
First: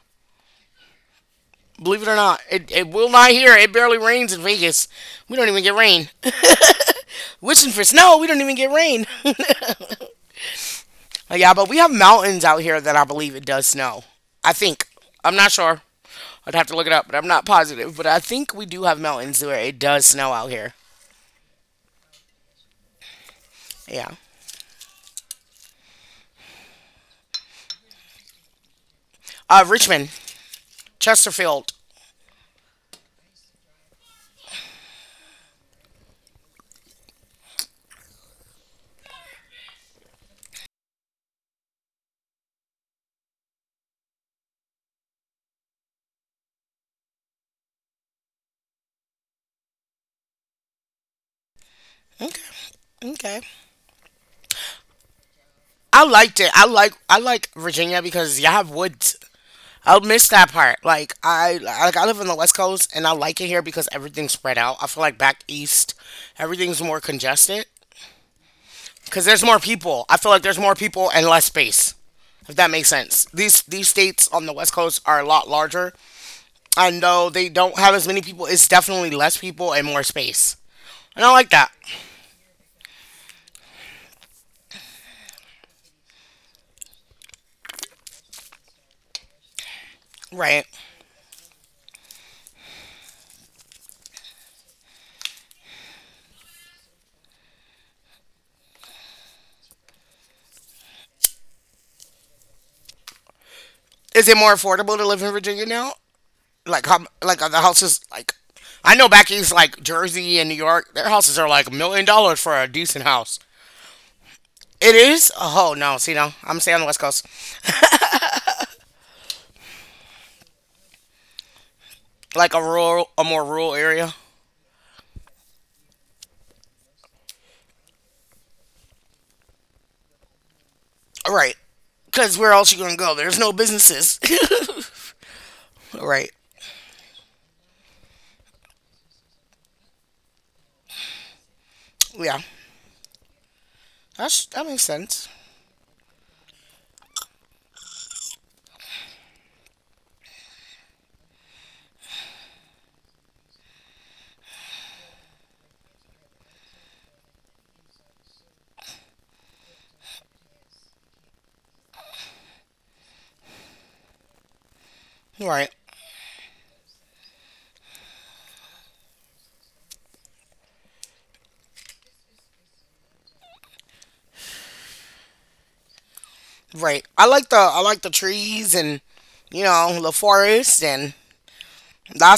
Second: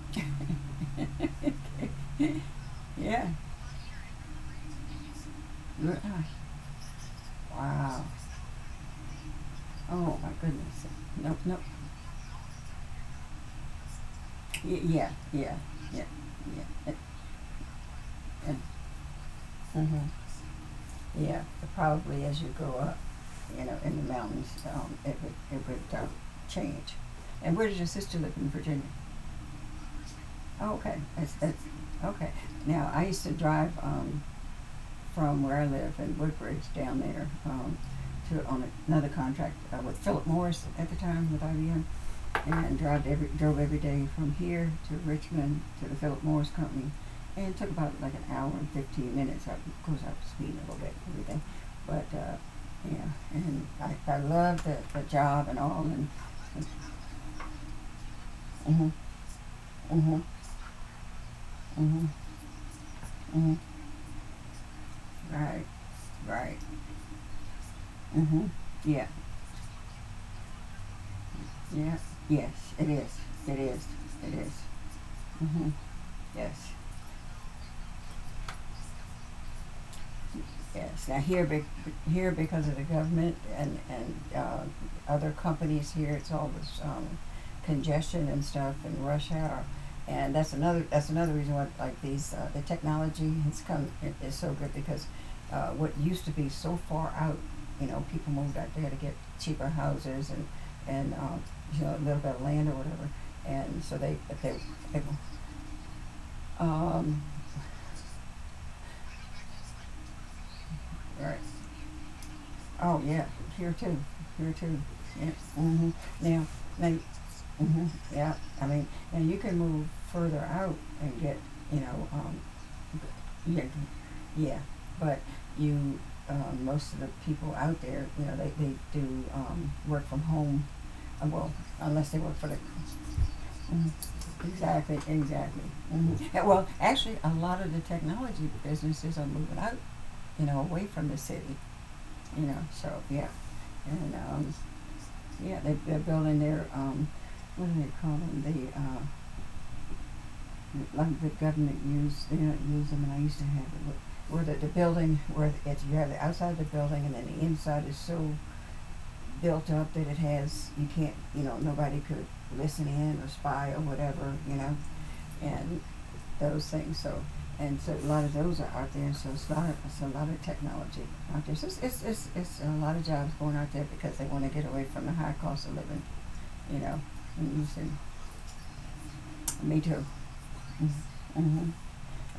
Believe it or not, it will Yeah. not here. It barely rains in Vegas. We don't even get rain. Oh. Wishing for Wow. snow, we don't even get rain. Oh my goodness. Nope. Like, yeah, Nope. but we have mountains out here that I believe it does snow. I think. Yeah, I'm not yeah, sure. yeah, I'd have to look it yeah. up, but I'm not positive. But I think And, we do have mountains where it and, does hmm snow out here. yeah, probably as you go up, you know, in Yeah. the mountains, it would, it would change. And where did your sister live in Virginia? Richmond, Oh, okay, that's, Chesterfield. okay. Now, I used to drive, from where I live in Woodbridge down there, to, on another contract, with Philip Morris at the time with IBM, and drove every day from here to Richmond to the Philip Morris Company. And it took about like an hour and 15 minutes. I, of course, I was speeding a little bit and everything. But, uh, Okay. yeah, Okay. and I loved the job and all. I And, liked it. I like Virginia because you have mm-hmm, woods. I'll mm-hmm, miss that part. Like mm-hmm, I live on the West Coast and I like it mm-hmm, here because everything's spread out. I feel like back right, east, right, everything's more congested mm-hmm, yeah, because there's more people. I feel like there's more people and less yeah, space. If yes, that makes sense. it These is, these states it on is, the West Coast are a lot mm-hmm, larger, yes. and though they don't have as many people, it's definitely less people and more space. Yes, And I like that. here because of the government and, and other companies here, it's all this, congestion and stuff and rush hour. And that's Right. another, that's another reason why, like the technology has come, is so good because, what used to be so far out, you know, people moved out there to get cheaper houses and you know, a little bit of land or whatever. And so they, Is it but more affordable they, to live in Virginia now? Like how um, like the houses like I know back east like Jersey and New York, their right. houses are like $1 million for a Oh decent yeah, house. here too, here too. It Yeah. is? Mm Oh hmm. no, see no, Now, I'm staying on now. the west coast, Mm hmm. Yeah. I mean, now you can move further out and get, you know, like a rural, a more yeah, rural area. yeah. But you, Most of the people out there, you know, they do work from home. Uh, well, Right. Unless they work Cause for the. where else you Mm. gonna go? There's no Mhm. businesses. Exactly, exactly. Mm Right. hmm. Well, actually, a lot of the technology businesses are moving out, you know, away from the city, Yeah. you know. So yeah, and That's, that makes sense. yeah, they're building their, what do they call them, like the government use, they don't use them, and I used to have it, where the building, where it's, you have the outside of the building, and then the inside is so built up that it has, you can't, you know, nobody could listen in or spy or whatever, you know, Right. and those things, so, and so a lot of those are out there, so it's a lot of technology out there, so it's a lot of jobs going out there because they wanna get away from the high cost of living, you know, Right. And you I said. like the trees and you Me too. know the forest and Mm-hmm. Mm-hmm.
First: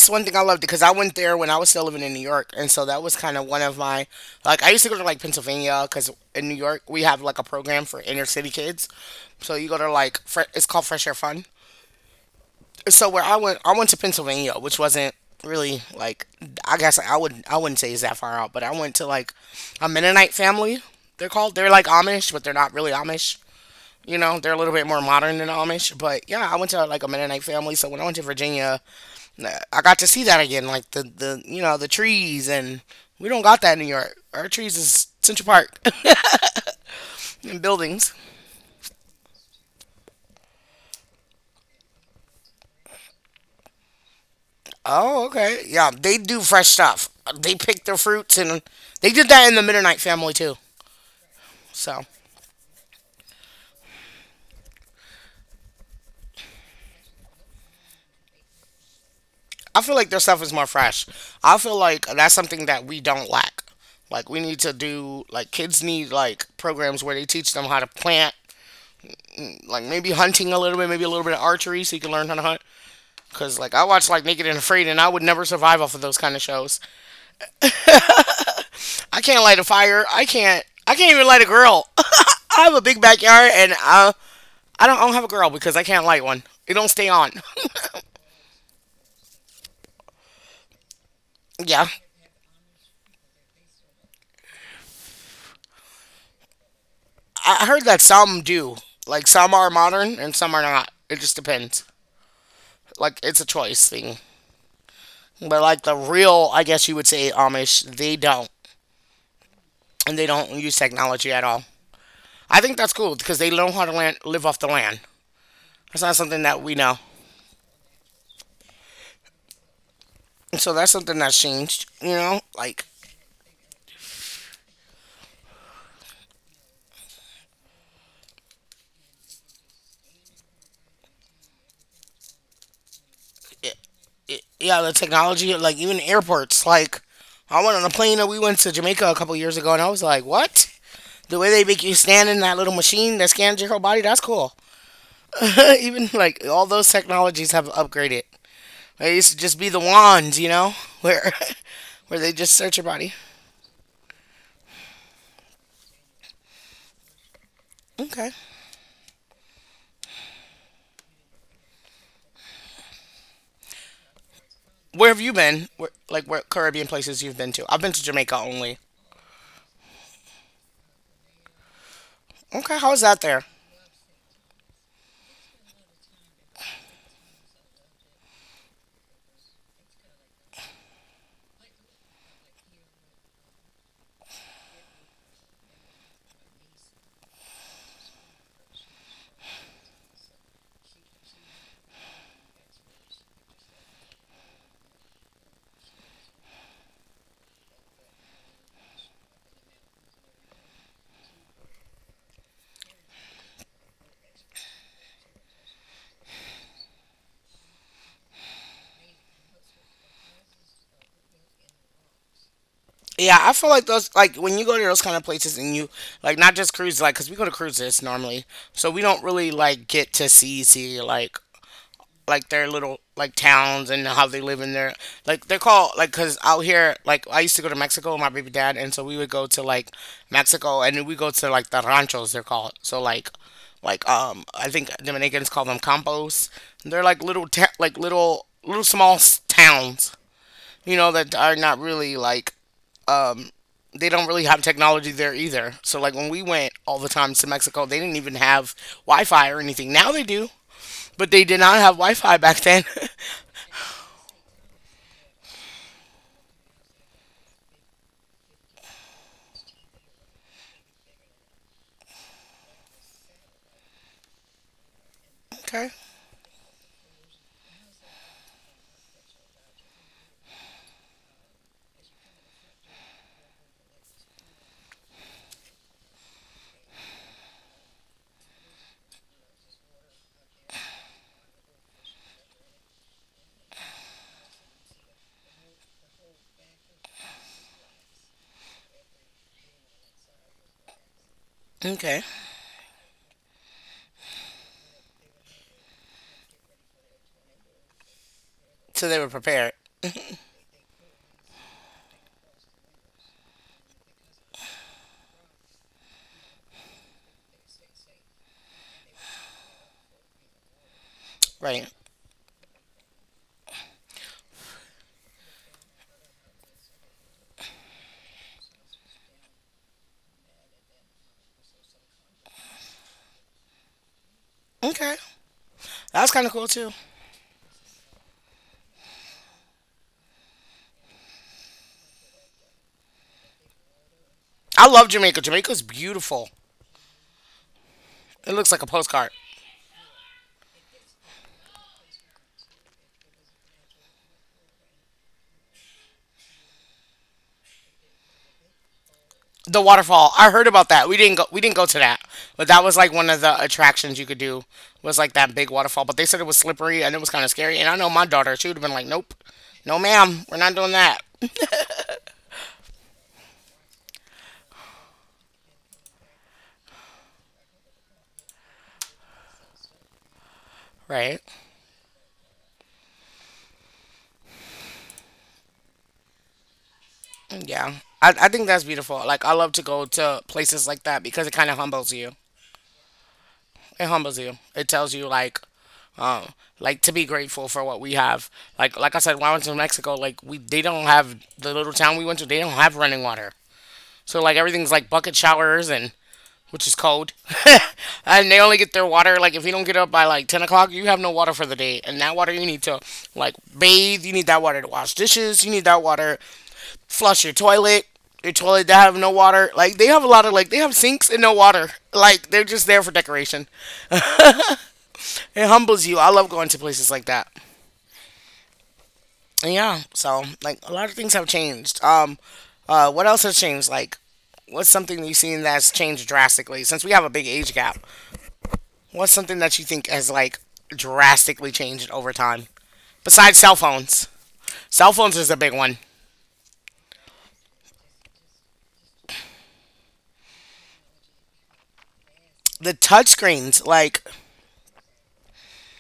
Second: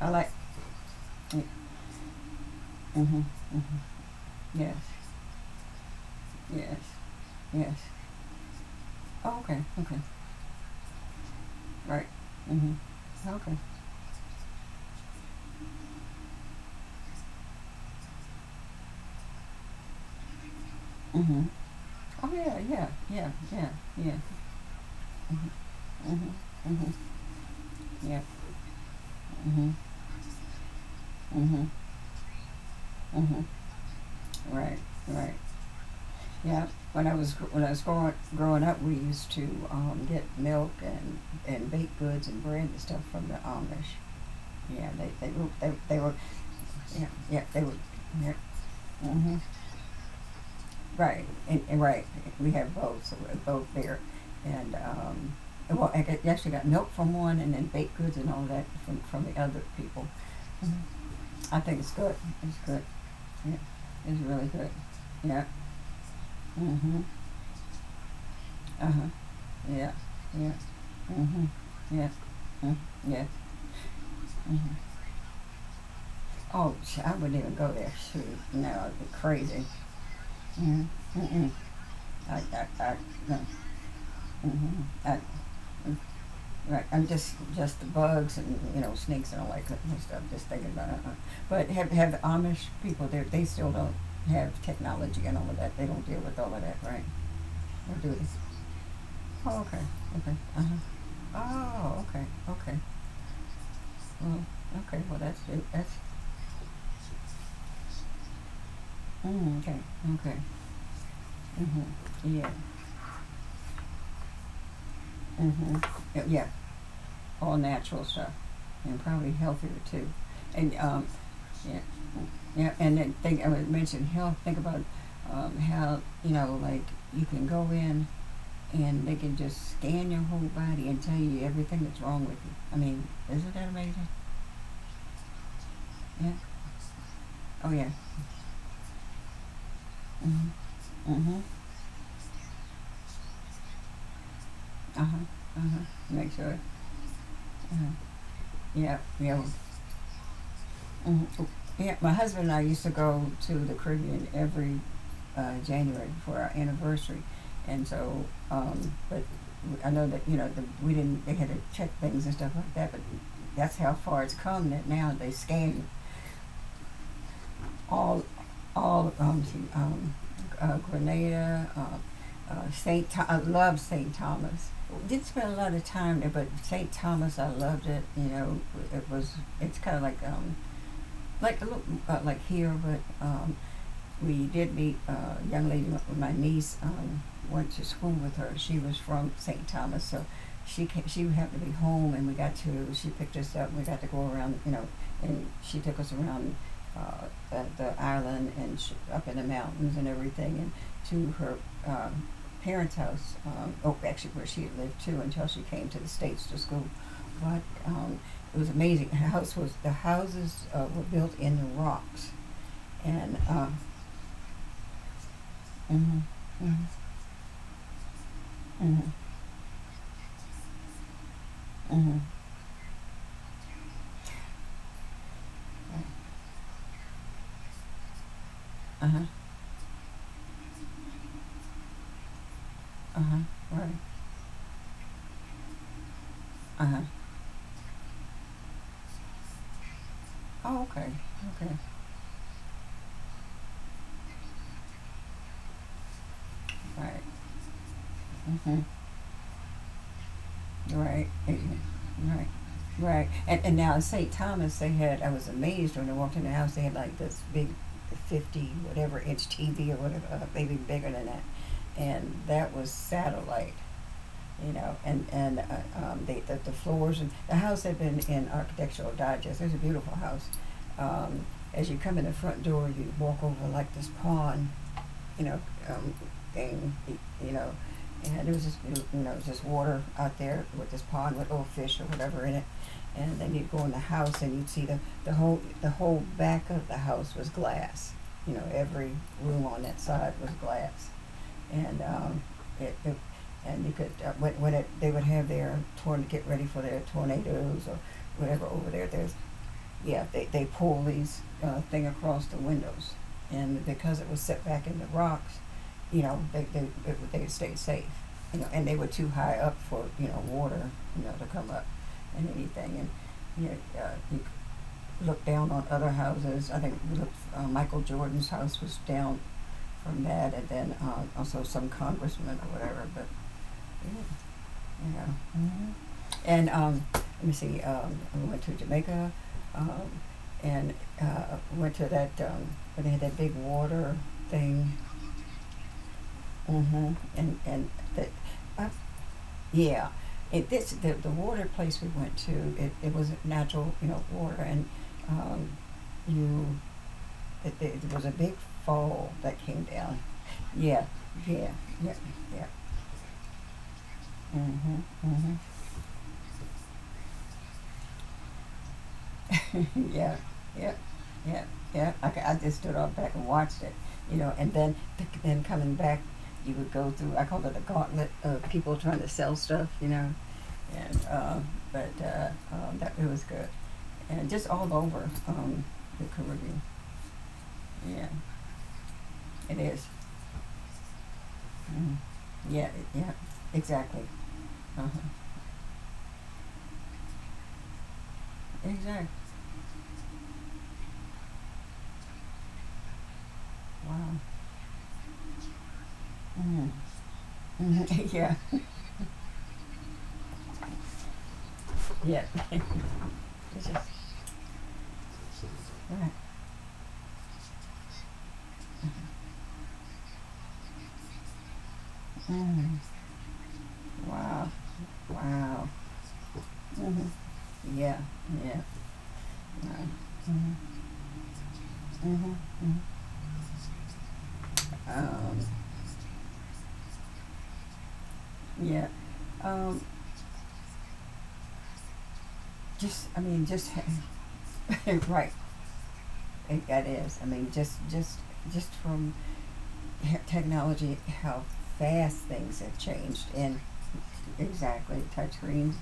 I one like thing I loved because I went there it. when I was still living in New York, and so that was Mm-hmm. kind of one of Mm-hmm. my like I Yes, used to go to like Pennsylvania because in New yes, York we have like a yes. program for inner city kids, Oh, so okay, you go to okay, like fre- it's called Fresh Air Fun. right. Mm-hmm. So where Okay. I went to Pennsylvania, which wasn't really like I guess I would I wouldn't say it's that far out, but I went to like a Mennonite family. They're Mm-hmm. called they're like Oh, Amish, but they're yeah, not yeah, really yeah, Amish. yeah, yeah. You know, they're a little bit more modern than Amish, Mm-hmm. but yeah, I went Mm-hmm. to Mm-hmm. like a Mennonite family. So when I went Yeah. to Virginia, Mm-hmm. I got to see that again, like the you Mm-hmm. know the trees, and we don't Mm-hmm. got that in New York. Our trees Right, is right. Central Park Yeah. When and I was growing buildings. growing up, we used to get milk and baked goods and bread and stuff from the Amish. Yeah, Oh, okay, yeah, they were, they do fresh yeah stuff. yeah They they were, pick their yeah. fruits, and they did Mm-hmm. that in the Midnight Family too. Right, So we have both, so we're both there, and well, actually got milk from one, and then baked goods and all that from the other I feel people. like their stuff is more fresh. Mm-hmm. I I feel think it's like good. that's It's something good. that we don't Yeah, lack. it's Like we really need good. to do Yeah. like kids need like Mhm. programs where they teach them how to plant, Uh huh. like Yeah. maybe Yeah. hunting a little bit, maybe a little bit of Mhm. archery, so you Yeah. can learn how to hunt. Mm. Yeah. Cause like I watch like Naked and Mhm. Afraid, and I would never survive off of those kind of shows. I wouldn't even go there. Shoot, no, I'd be I can't light crazy. a fire. I can't. Mhm. I can't even light a Mm-mm. grill. I, I have I, a I, big no. backyard, and I Mhm. I don't, I don't have a grill because I can't light one. It right, don't I'm stay on. just the bugs and, you know, snakes and all that kind of stuff, just thinking about it. Uh-huh. But Yeah, have the Amish people, there, they still don't have technology and all of that, they don't deal with all of that, right? I heard Or that do they? some do. Like some Oh, are okay, modern okay, and some are uh-huh. not. It just depends. Oh, okay, okay. Like it's a choice thing. Well, okay, well, that's, it. But like That's, the real, I guess you would say Amish, they don't, mm, okay, and they okay, don't use technology at all. mm-hmm, yeah, I think that's cool because they know how to land, live off the land. mm-hmm. That's not Yeah, something yeah, that we know. all natural stuff, and probably healthier too. And, So that's um, something that's Yeah, changed, you know? yeah, Like, and then think I mentioned health. Think about how you know, like you can go in and they can just scan your whole body and tell you everything that's wrong with you. I mean, isn't that amazing? Yeah, the technology, like, even Yeah. airports. Like, I Oh went on yeah. a plane that we went to Jamaica a couple years ago, and I was like, Mhm. what? The Mhm. way they make you stand in that little machine that scans your whole body, that's cool. Uh huh. Uh huh. Even, Make like, sure. all those technologies have Uh-huh. upgraded. Yeah. They used to Yeah. just be the wands, you know? Where, Mhm. Yeah. My where they husband and just I search used your to body. go to the Caribbean every January for our anniversary. And so, Okay. But I know that, you know, we didn't, they had to check things and stuff like that, but that's how far it's come that Where now have they you been? scan Where, like, what Caribbean places you've been to? I've been to all, Jamaica only. all, um, um, Grenada, Okay, how's St. that Tho- I there? love St. Thomas. Didn't spend a lot of time there, but St. Thomas, I loved it. You know, it was, it's kind of like a little, like here, we did meet a young lady, my niece went to school with her. She was from St. Thomas, so she came, she had to be home, and she picked us up, and we got to go around, you know, and she took us around the island up in the mountains and everything, and to her um, parents' house, oh, actually where she had lived too until she came to the States to school. But it was amazing. The houses were built in the rocks, and Yeah, I feel like those like when you go to those kind of places and you mm-hmm. like not just Mm-hmm. cruises like because we go to cruises normally, so we Mm-hmm. don't really like get to see Mm-hmm. like their little like towns and how they live in their like they're called like because out here like I used to go to Mexico with my baby dad and so we Uh-huh. would go to like Mexico and then we go to like the ranchos they're called so Uh-huh. Right. like um, I think Dominicans call them campos, Uh-huh. they're like little ta- like little little small s- towns, Oh, you okay. know, that are Okay. not really like um, they don't really have technology there either. So like when we went all the Right. time to Mexico, they didn't even have Mm-hmm. Wi-Fi or anything. Now they do, Right. but they did not have Mm-hmm. Wi-Fi Right. back then. Right. And now at St. Thomas they had, I was amazed when I walked in the house, they had like this big 50 whatever inch TV or whatever, maybe bigger than that. And that was satellite. You know, and Okay. The, the floors and the house had been in Architectural Digest. It's a beautiful house. Um, as you come in the front door, you walk over like this pond, you know, um, thing, you know, and there was this you know was this water out there with this pond with old fish or whatever in it. And then you'd go in the house and you'd see the whole, the whole back of the house was glass. You know, every room on that side was glass and Okay. It, it and you could they would have their torn to get ready for their tornadoes or whatever over there. So they There's, were prepared. yeah, they pull these thing across the windows, and because it was set back in the rocks, you know they stayed safe, you know, and they were too high up for you know water you know to come up Right. and anything and you look down on other houses. I think we looked, Michael Jordan's house was down from that, and then also some congressman or whatever. But you Okay. know. Mhm. That's kind of and cool too. Let me see. We went to Jamaica, um, and went to that where they had that big water thing. I love Jamaica. Jamaica's beautiful. Mhm. And that, It looks uh, like a postcard. yeah. This the water place we went to. It was natural, you know, water, um, you. It, there was a big fall that came The down. waterfall. I heard about Yeah, that. We yeah, didn't go to yeah, that. yeah. But that was like one of the attractions you could do Hmm was like hmm. that big waterfall, but they said it was slippery and it was kind of scary. And I know my daughter, she would have been like, "Nope. No Yeah, ma'am, we're not yeah, doing that." yeah, yeah. Okay, I just stood up back and watched it, you know, and then coming back, you would go through. I call it a gauntlet of people trying to sell stuff, you know, and Right. But that it was good, and just all over the Caribbean. Yeah. Yeah, I think that's beautiful. Like, I it love to is. go to places like that because it kind of Mhm. humbles you. Yeah, It exactly. humbles you. It Uh-huh. tells you, um, like to be grateful for what we have. Like I Exactly. said, when I went to Mexico, like we they don't have the little town we went to. They don't have running water. Wow. So like everything's like bucket showers and Mm. which is cold. Mhm. Yeah, And they only get their water like if you don't get up by like 10 o'clock, you have no water for the day. And that yeah. water you need to like It's just, bathe. You need that water to wash dishes. You need that right. water flush your toilet. Your toilet that have no water. Like they have a lot of like they have sinks and no water. Like they're just Mm. there for decoration. Wow. It Wow. humbles you. I love going to places Mhm. like that. Yeah. Yeah. And yeah, so Mhm. like a lot of things have changed. Mhm. Mhm. What else has changed? Like what's something you've Um, seen that's changed drastically since we have a big age gap? yeah. What's something that you Um, think has like drastically changed over time just. I besides mean, cell just. phones? Cell phones Right. is a big one. That is. Just from technology, how fast things The have changed, and touchscreens, like exactly touchscreens,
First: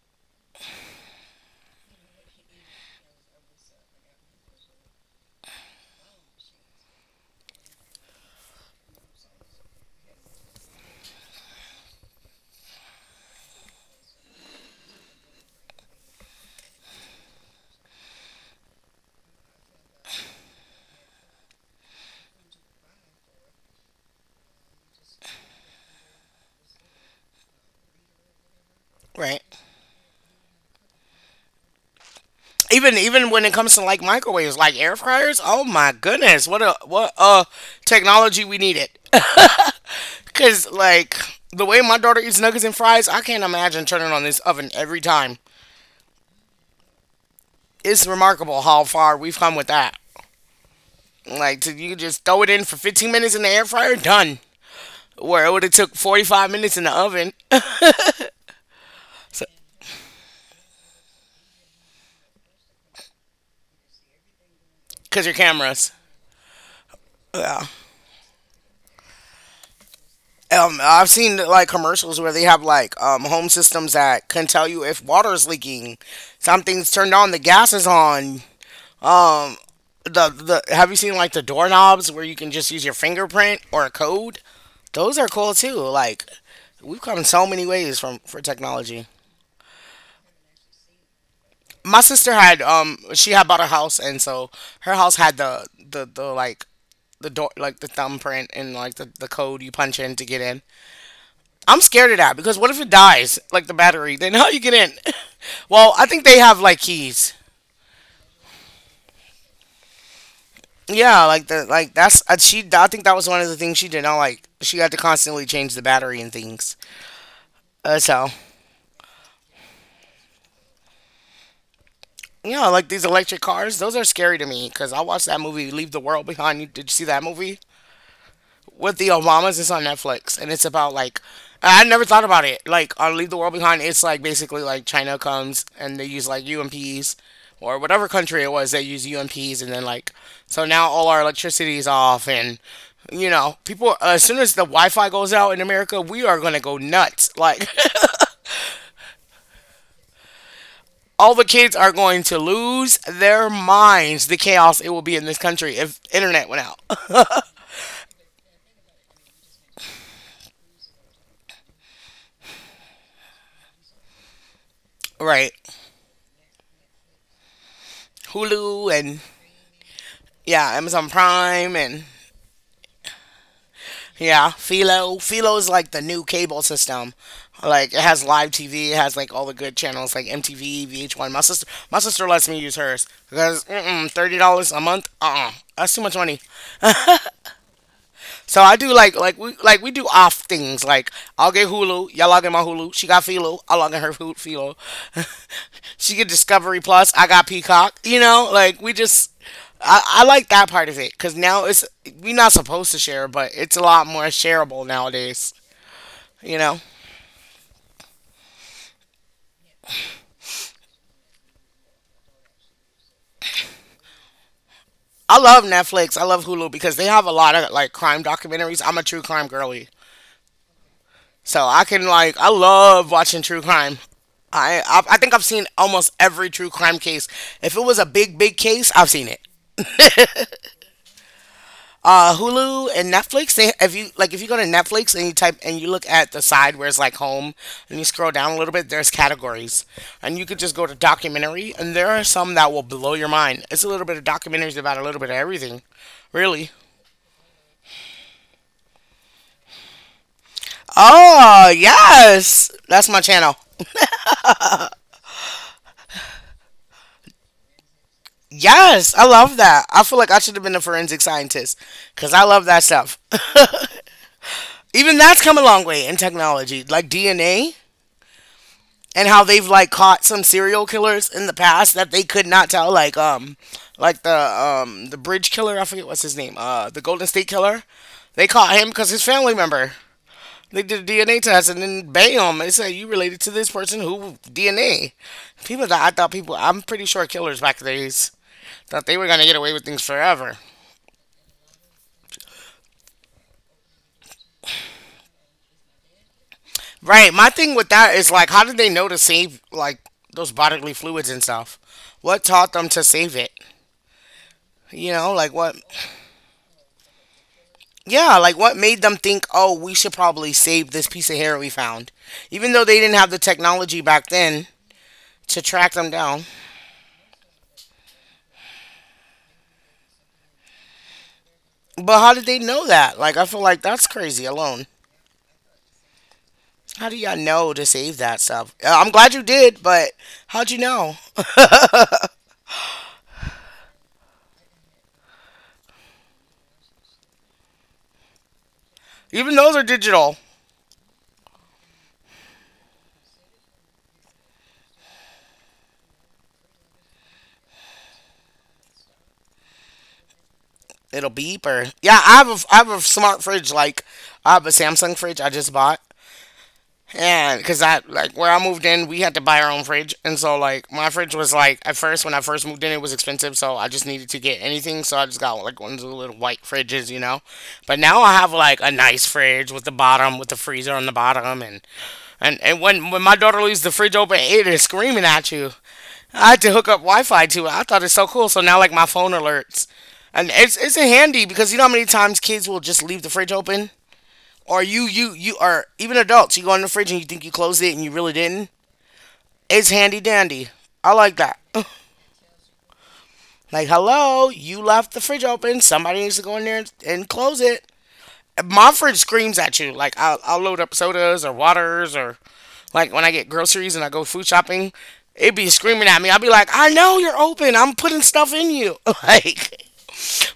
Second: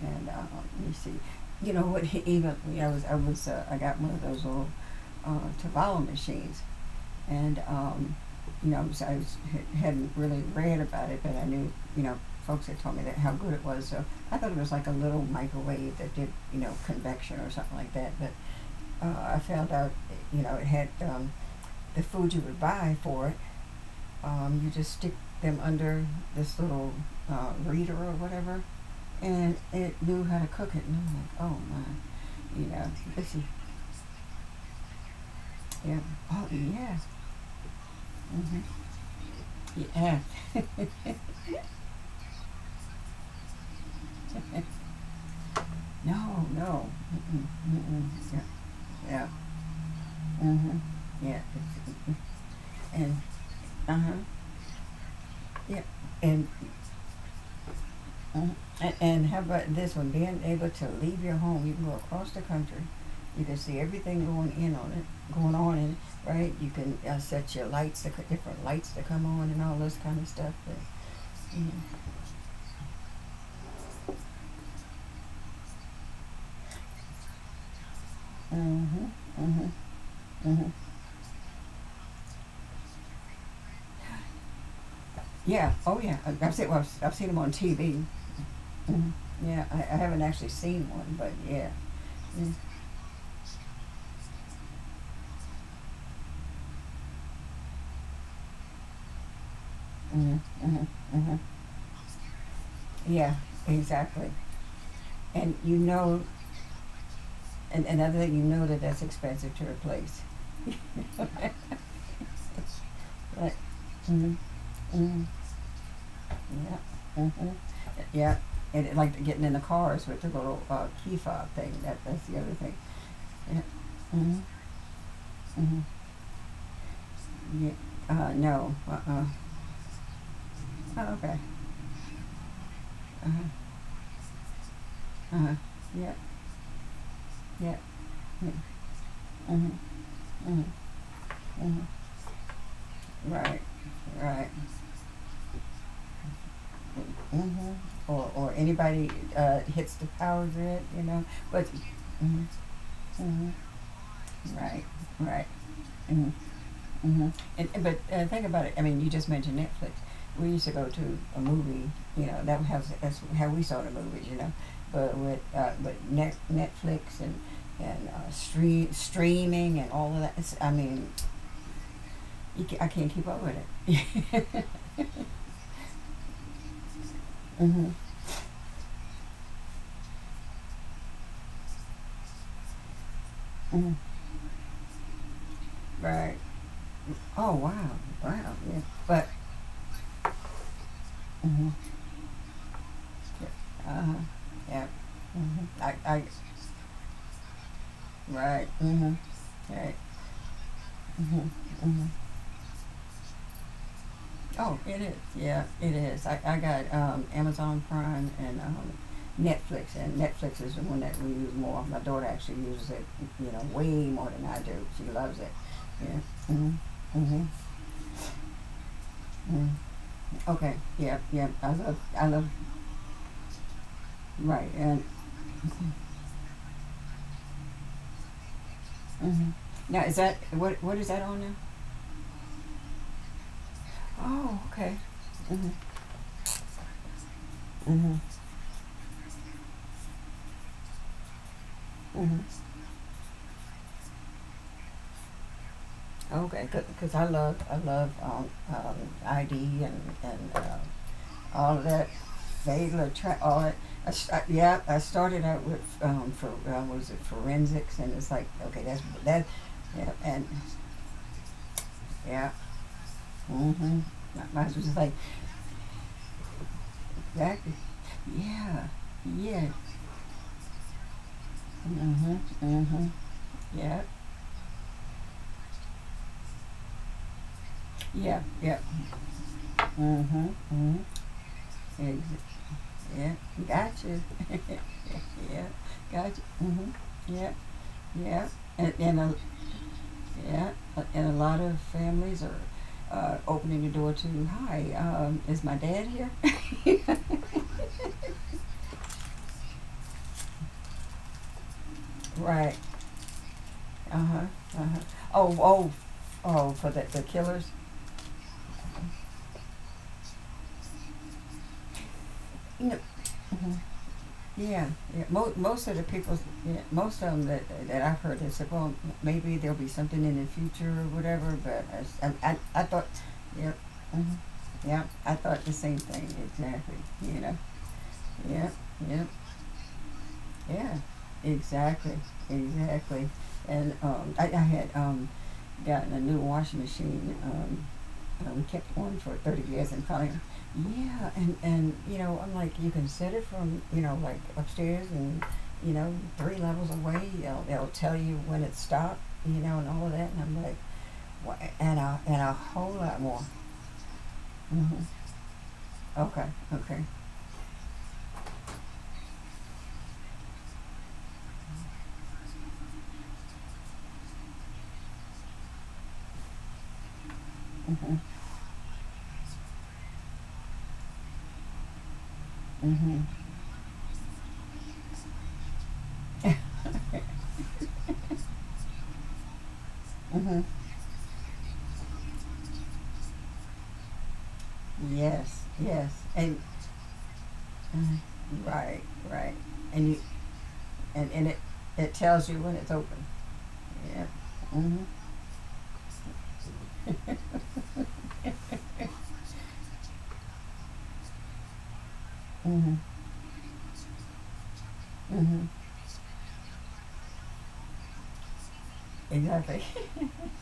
and you see, you know what? Even yeah, I was. I was. I got one of those little Tavalla machines. And, um, you know, hadn't really read about it, but I knew, you know, folks had told me that how good it was. So I thought it was like a little microwave that did, you know, convection or something like that. But I found out, you know, it had the food you would buy for it. You just stick them under this little reader or whatever, and right, it knew how to cook it. And I'm like, oh my, you know, even even this is, when it comes to like microwaves, like air fryers. Oh my yeah, oh goodness, what a yes. what a technology we Hmm. needed. Cause like the way my daughter eats nuggets and fries, I can't imagine turning on this Yeah. oven every time. No, no. Mm-mm, mm-mm. It's Yeah, remarkable how far yeah. we've come with that. Mm-hmm. Yeah. Like to you just throw it in for 15 And minutes in the air uh fryer, huh. done. Where it would have Yeah. took And, 45 minutes in the oven. mhm. And how about this one? Being able to leave your home, you can go across the country. You can see everything Because your going on in cameras. it, right? You can set your Yeah. lights, the different lights to come on, and all this kind of stuff. I've seen like Mm-hmm. commercials where they have like home systems that can tell you if water is leaking, something's turned on, the gas is on, Mm-hmm. Mm-hmm. the Mm-hmm. the have you seen like the doorknobs where you can just use your fingerprint or a code? Those are cool Yeah. too. Oh yeah. Like have seen. Well, we've I've come seen them so on many ways TV. from for technology. Mm-hmm. Yeah. I haven't actually seen one, but yeah. My sister Mm-hmm. had she had bought a house, and so her house had the like the door, like the thumbprint, and like the code you punch in to Hmm get in. hmm hmm. I'm scared of that because what if it Yeah, dies? Like the battery, exactly. then how you get in? And you Well, I know, think they have like keys. and another thing you know that that's expensive to replace. Yeah, like the like that's she. I think that was one of But, the things she did not mm like. She had to mm, constantly change the battery and things. yeah, hmm, So yeah. And it, like getting in the cars with the little key fob thing. That that's the other you thing. know, like these electric Yeah. cars, those are Hmm scary to me because I watched that movie hmm. Leave the World Behind. You did you see that movie Yeah. No. Uh, with the uh. Obamas? It's on Netflix, and it's about Oh, like okay. I never thought about it. Like on Uh Leave the huh. World Behind, it's like basically like China Uh huh. comes and they Yeah. use like UMPs, Yeah. or whatever country it was, they use UMPs, Mm-hmm. and then like Mm-hmm. so now all our electricity is Mm-hmm. off and. You know, Right. people. As soon Right. as the Wi-Fi goes out in America, we are gonna go nuts. Hmm. Like, Or anybody hits the power grid, you know. all the But kids are going to hmm lose hmm, their minds, the chaos right, it will be in this right. country if Mm-hmm. internet went out. Mm-hmm. And, but think about it. I mean, you just mentioned Netflix. We used to go to a movie, you know. That was that's how we saw the movies, you know. But with Right. Netflix and Hulu and streaming and all of that. It's, I yeah, mean, Amazon Prime and I can't keep up with it. yeah, Philo. Philo is like the new cable system. Hmm Like it has live TV, it has like all the good channels like MTV, VH1. My sister lets me use hers because hmm. mm-mm, $30 a month, uh-uh, that's too much Right. money. Oh wow, wow. So I Yeah. do, like But like we do off things like I'll hmm. get Hulu, y'all log in my Hulu. She got Philo, I log in Uh-huh. her Hulu- Philo. Yep. Mm-hmm. She I, get Discovery Plus, I got Peacock. You know, right. like we Mm-hmm. just Right. I like that part of it, because Mm-hmm. now it's Mm-hmm. we are not supposed to share, but it's a lot more Oh, shareable it is. nowadays. Yeah, it is. I You know, got Amazon Prime and Netflix, and Netflix is the one that we use more. My daughter actually uses it, you know, way more than I do. She loves I it. love Yeah. Netflix, I love Mm-hmm. Hulu, because they have a Mm-hmm. lot of like crime documentaries. I'm a true crime girly. Mm-hmm. Okay. Yep. Yep. I So I love. can I like love. I love watching true crime. Right. I And I, I think I've seen almost every true crime case. If it was a big case, I've seen it. mm-hmm. Now is that what? What is that on now? Hulu and Netflix. They, if you like, if you Oh, go to okay. Netflix and you type Mm-hmm. and you look at the side where it's like home, and you Mm-hmm. scroll down a little bit, there's categories, and you could just go to documentary, and there are some Mm-hmm. that will blow your mind. It's a little bit of documentaries about a little bit of everything, Okay, really. because I love ID and Oh all of that yes, that's my channel. all that. Yeah, I started out with for what was it forensics and it's like okay that's Yes, I that love that. I yeah feel like I and should have been a forensic scientist because I yeah love that stuff. mm-hmm. My husband's just like Even that's come a long way in technology, like that DNA, yeah and how yeah they've like caught some serial killers in the past that they mm-hmm could not tell, mm-hmm yeah like the bridge killer. I forget what's his name. The Golden State Killer. yeah They yeah caught him because his family member. mm-hmm They did a mm-hmm DNA test and then bam, they said you yeah related to this person gotcha who DNA. yeah People that I thought gotcha people, I'm mm-hmm pretty sure yeah killers back in the days yeah and, thought and they I, were gonna get away with things forever. yeah, and a lot of families are opening the door to, hi, is my dad here? Right. My thing with that is like, how did they know to save like those bodily fluids and stuff? What Right. taught them to save it? Uh huh. Uh huh. You know, like Oh, what? oh, oh, for the killers. Yeah, like what made them think, oh, we should probably save this piece of hair we found, even though No. they didn't have the Mm-hmm. technology back then Yeah, yeah. To Most track of the them people, down. yeah, most of them that I've heard, they said, well, maybe there'll be something in the future or whatever. But But how I did I they I know thought, that? Like, I feel yeah, like that's mhm, crazy alone. yeah, I thought the same thing exactly. How do You y'all know, know to save that yeah, stuff? I'm yeah. glad you did, but how'd you Yeah, know? exactly, exactly. And I had gotten a new washing machine. We kept one for Even 30 those are years and finally, digital. yeah, you know, I'm like, you can set it from, you know, like upstairs and, you know, three levels away. They'll tell you when it stopped, you know, and all of that. And I'm like, It'll beep or and yeah. and a I whole have a lot more. smart fridge. Like I have a Hmm. Samsung fridge I just bought, Okay, okay. and because I like where I moved in, we had to buy our own fridge, and so like my fridge was like at first when I first moved in, it was expensive, so I just needed to get anything, so I just got like one of the little white fridges, you know. But now Hmm. I have like a nice fridge with the bottom, with the freezer on the bottom, and and and when Hmm. when my daughter leaves the fridge open, it is screaming at you. I had to hook up Wi-Fi to it. I thought it's so cool. So now like my phone alerts, and Hmm. it's handy because you know how many times kids will just leave the fridge open, or you Yes, are yes. even And adults. You go in the fridge and you think you closed it and you really mm-hmm. didn't. Right, right. It's And you handy dandy. I and, like and it that. it tells you when it's open. Like Yeah. hello, you Mm-hmm. left the fridge open. Somebody needs to go in there and close it. My fridge screams at you. Like I'll load up sodas or waters or Mm-hmm. like when I get groceries and I go food shopping, it Mm-hmm. be screaming at me. I'll be like, I know you're open. I'm putting stuff in you. Exactly. Like,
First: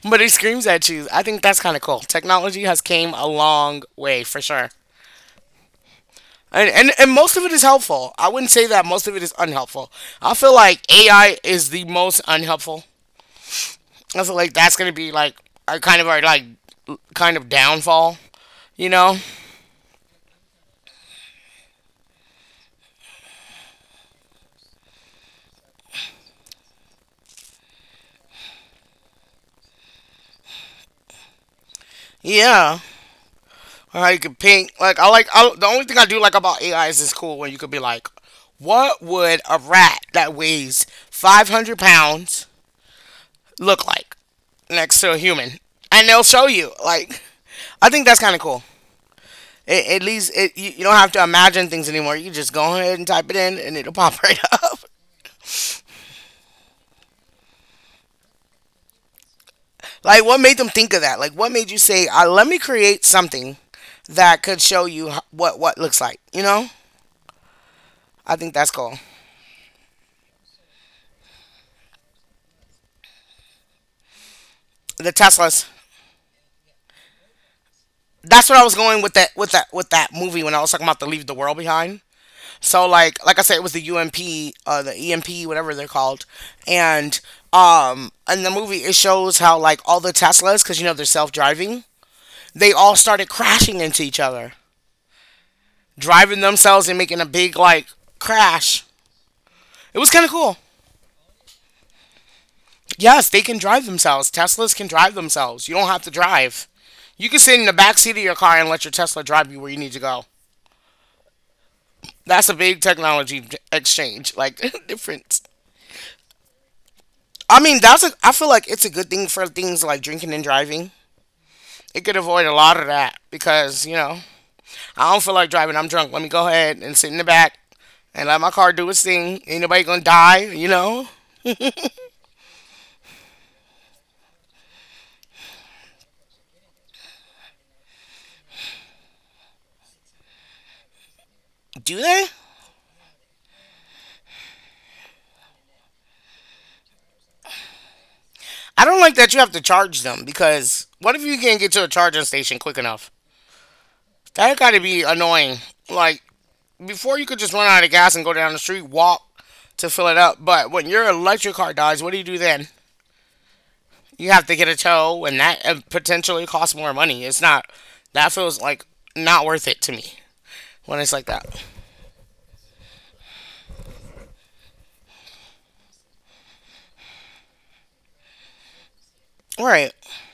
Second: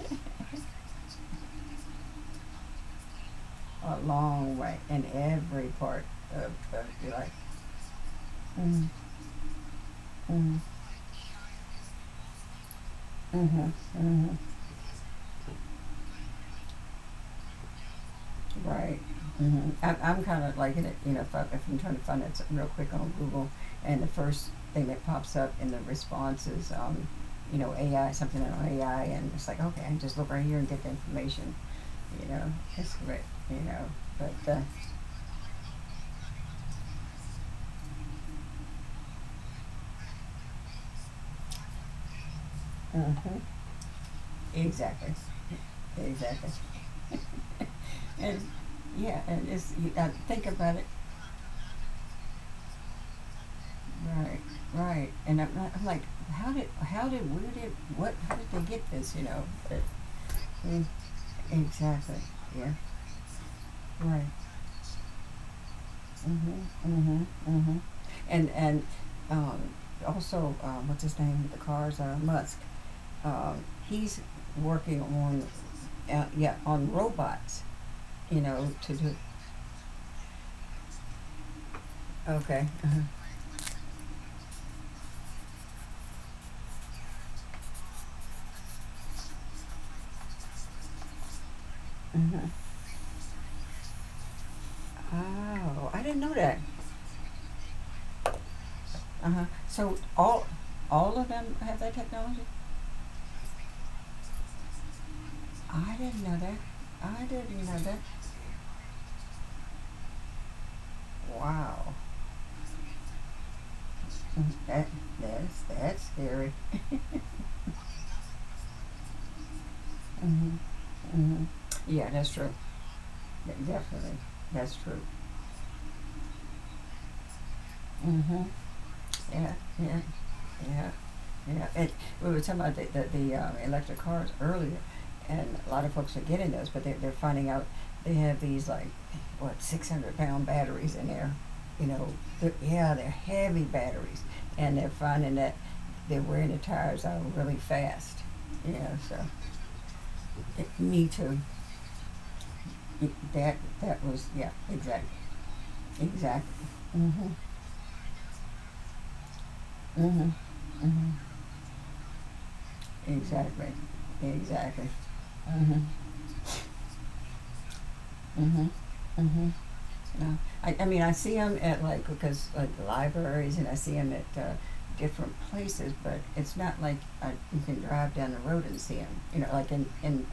but it screams at you. I think that's kind of cool. Technology has came a long A way for long sure. way in every part of, And, of and, and your life. most of it is helpful. I wouldn't say that Mm-hmm. most of it is unhelpful. I feel Mm-hmm. like AI is the most unhelpful. Mm-hmm. I feel Mm-hmm. like that's gonna be like a kind of our like kind of downfall, you Right. know? Mm-hmm. I'm kind of liking it, you know, if I'm trying to find it something real quick on Google, and the first thing that pops up in the response is, you know, AI, something on AI, and it's like, okay, I can just look right here and get the information. You know, Yeah. that's great, you know, You can but, paint. Like I like the only thing I do like about AI is it's cool when you could be like, what would a rat that weighs 500 pounds uh-huh. look like next to Exactly, a human? And they'll show exactly. you. Like, I think that's kind and, of cool. yeah, and It, at I least think about you it, don't have to imagine things anymore. You just go ahead and type it in, and it'll pop right right, up. right, and not- I'm like, how did, where did, what, how did they get this, you know, but, Like, what made them mm, think of that? Like, what made you say, exactly, "Let me yeah, create something right, that could show you h- what looks like"? You mm-hmm, know, mm-hmm, mm-hmm, I and, think that's and, cool. um, also, what's his name the cars, Musk, uh, he's working The on, Teslas. Yeah, on robots, you That's what I know, was to going with do. that with that with that movie when I was talking about the Leave the World Behind. Okay. So Uh-huh. Like I said, it was the EMP, whatever they're called, and in the movie it shows how like all the Teslas, because you know they're self driving, Uh-huh. they all started crashing into each other, Oh, I didn't know driving that. themselves and making a big like crash. Uh huh. So It was kind of cool. all of them have that technology. Yes, they can drive themselves. Teslas can drive themselves. You don't I have to didn't know that. drive. I You can sit didn't in the know that. back seat of your car and let your Tesla drive you where you need to go. Wow. That's a big technology exchange, like That difference. that's scary. I mean, that's a. I feel like it's a good thing for things like drinking and Mhm. driving. Mhm. It Yeah, could that's avoid true. a lot of that Yeah, because you definitely, know that's true. I don't feel like driving. I'm drunk. Let me go ahead and sit in the back and let Mhm. my car do its thing. Yeah. Ain't nobody Yeah. gonna die, you Yeah. know? Yeah, it, we were talking about the electric cars earlier, and a lot of folks are getting those, but they're finding out they have these like, what, 600-pound batteries in there. You Do know, they? Yeah, they're heavy batteries, and they're finding that they're wearing the tires out really fast. I Yeah, don't like so that you have to charge them it, because me what if you too. can't get to a charging station quick enough? That that was yeah, That gotta be exactly, annoying. Like exactly. before, you Mhm, could just run out of gas and go down the street, walk to fill it mhm, up. But when your mhm. electric car dies, what do you do then? Exactly, You have to get a exactly. tow, and that Mhm, potentially costs more money. It's not. That feels mhm, like not mhm. worth it to me Uh, I when mean, I it's like see them that. at like because like libraries, and I see them at different places, but it's not like you can drive down the road and see them. You know, All like right. in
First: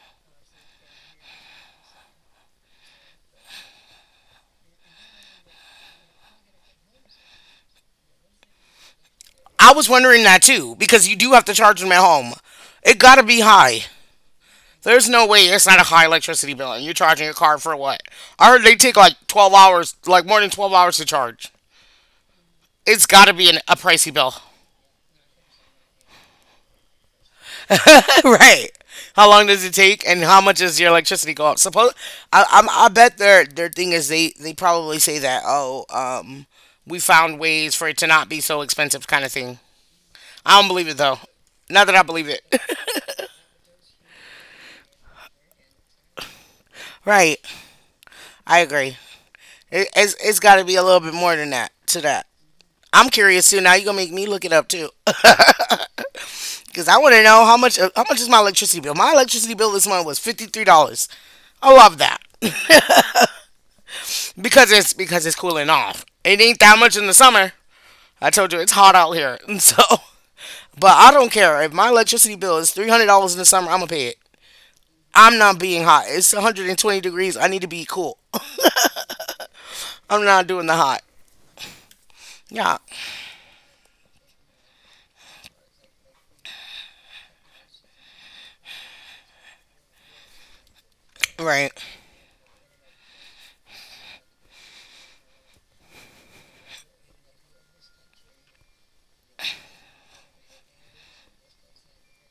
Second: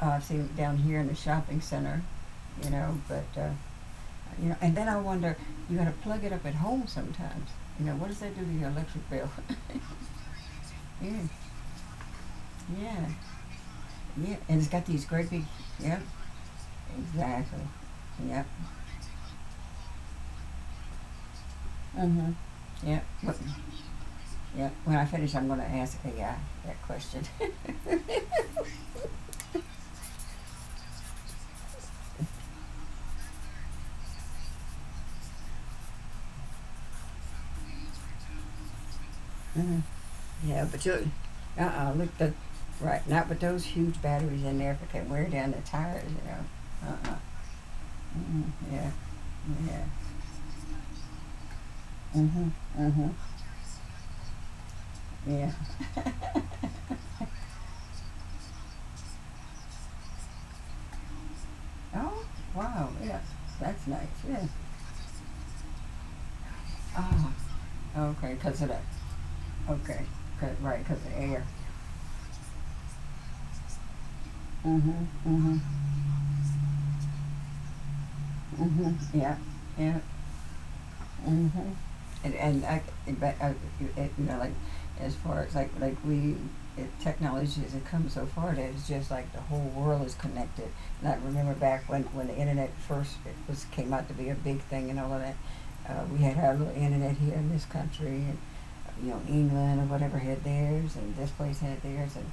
I've seen 'em down here in the shopping center. You know, but you know, and then I wonder you got to plug it up at home sometimes. You know, what does that do to your electric bill? I was wondering that too, because you yeah, do have to charge them at home. It yeah, gotta be high. yeah, and it's got these There's no great big. way it's not a Yep, high electricity bill, and you're charging your car exactly. for what? Yep. I heard they take like 12 hours, like more than 12 hours to charge. Mm-hmm. Yeah, It's gotta be an, a pricey bill. yeah. When I finish, I'm going to ask AI that question. Right. How long does it take, and how much does your electricity go up? Suppose I bet their thing is they probably say that we found ways for it to not be so expensive kind of thing. Mhm. I Yeah, don't but believe it you, though. Not uh-uh, that I look, believe the, it. right, not with those huge batteries in there, if it can wear down the tires, you know, uh-uh, Right. mm I yeah, agree. yeah, It's got to be a little bit more than that to that. mm-hmm, mm-hmm, I'm curious too. Now you're gonna make me look it up too, yeah. cause I want to know how much is my electricity bill. My electricity bill this month was $53. I love that. Oh, wow, yeah, that's nice, yeah, Because it's cooling off. It ain't that much in the ah, summer. I okay, told you 'cause of it's that, hot out here, and so. okay, 'cause- right, But 'cause of I the don't air. care if my electricity bill is $300 in the summer. I'ma pay it. Mm-hmm, I'm mm-hmm, not being hot. It's 120 degrees. I need to be cool. mm-hmm, yeah, yeah, I'm not doing the hot. mm-hmm. And Yeah, I, it, but, You it, you know, like as far as technology has come so far that it's just like the whole world is connected. And I remember right. back when the internet first it was came out to be a big thing and all of that. We had our little internet here in this country, and you know England or whatever had theirs, and this place had theirs, and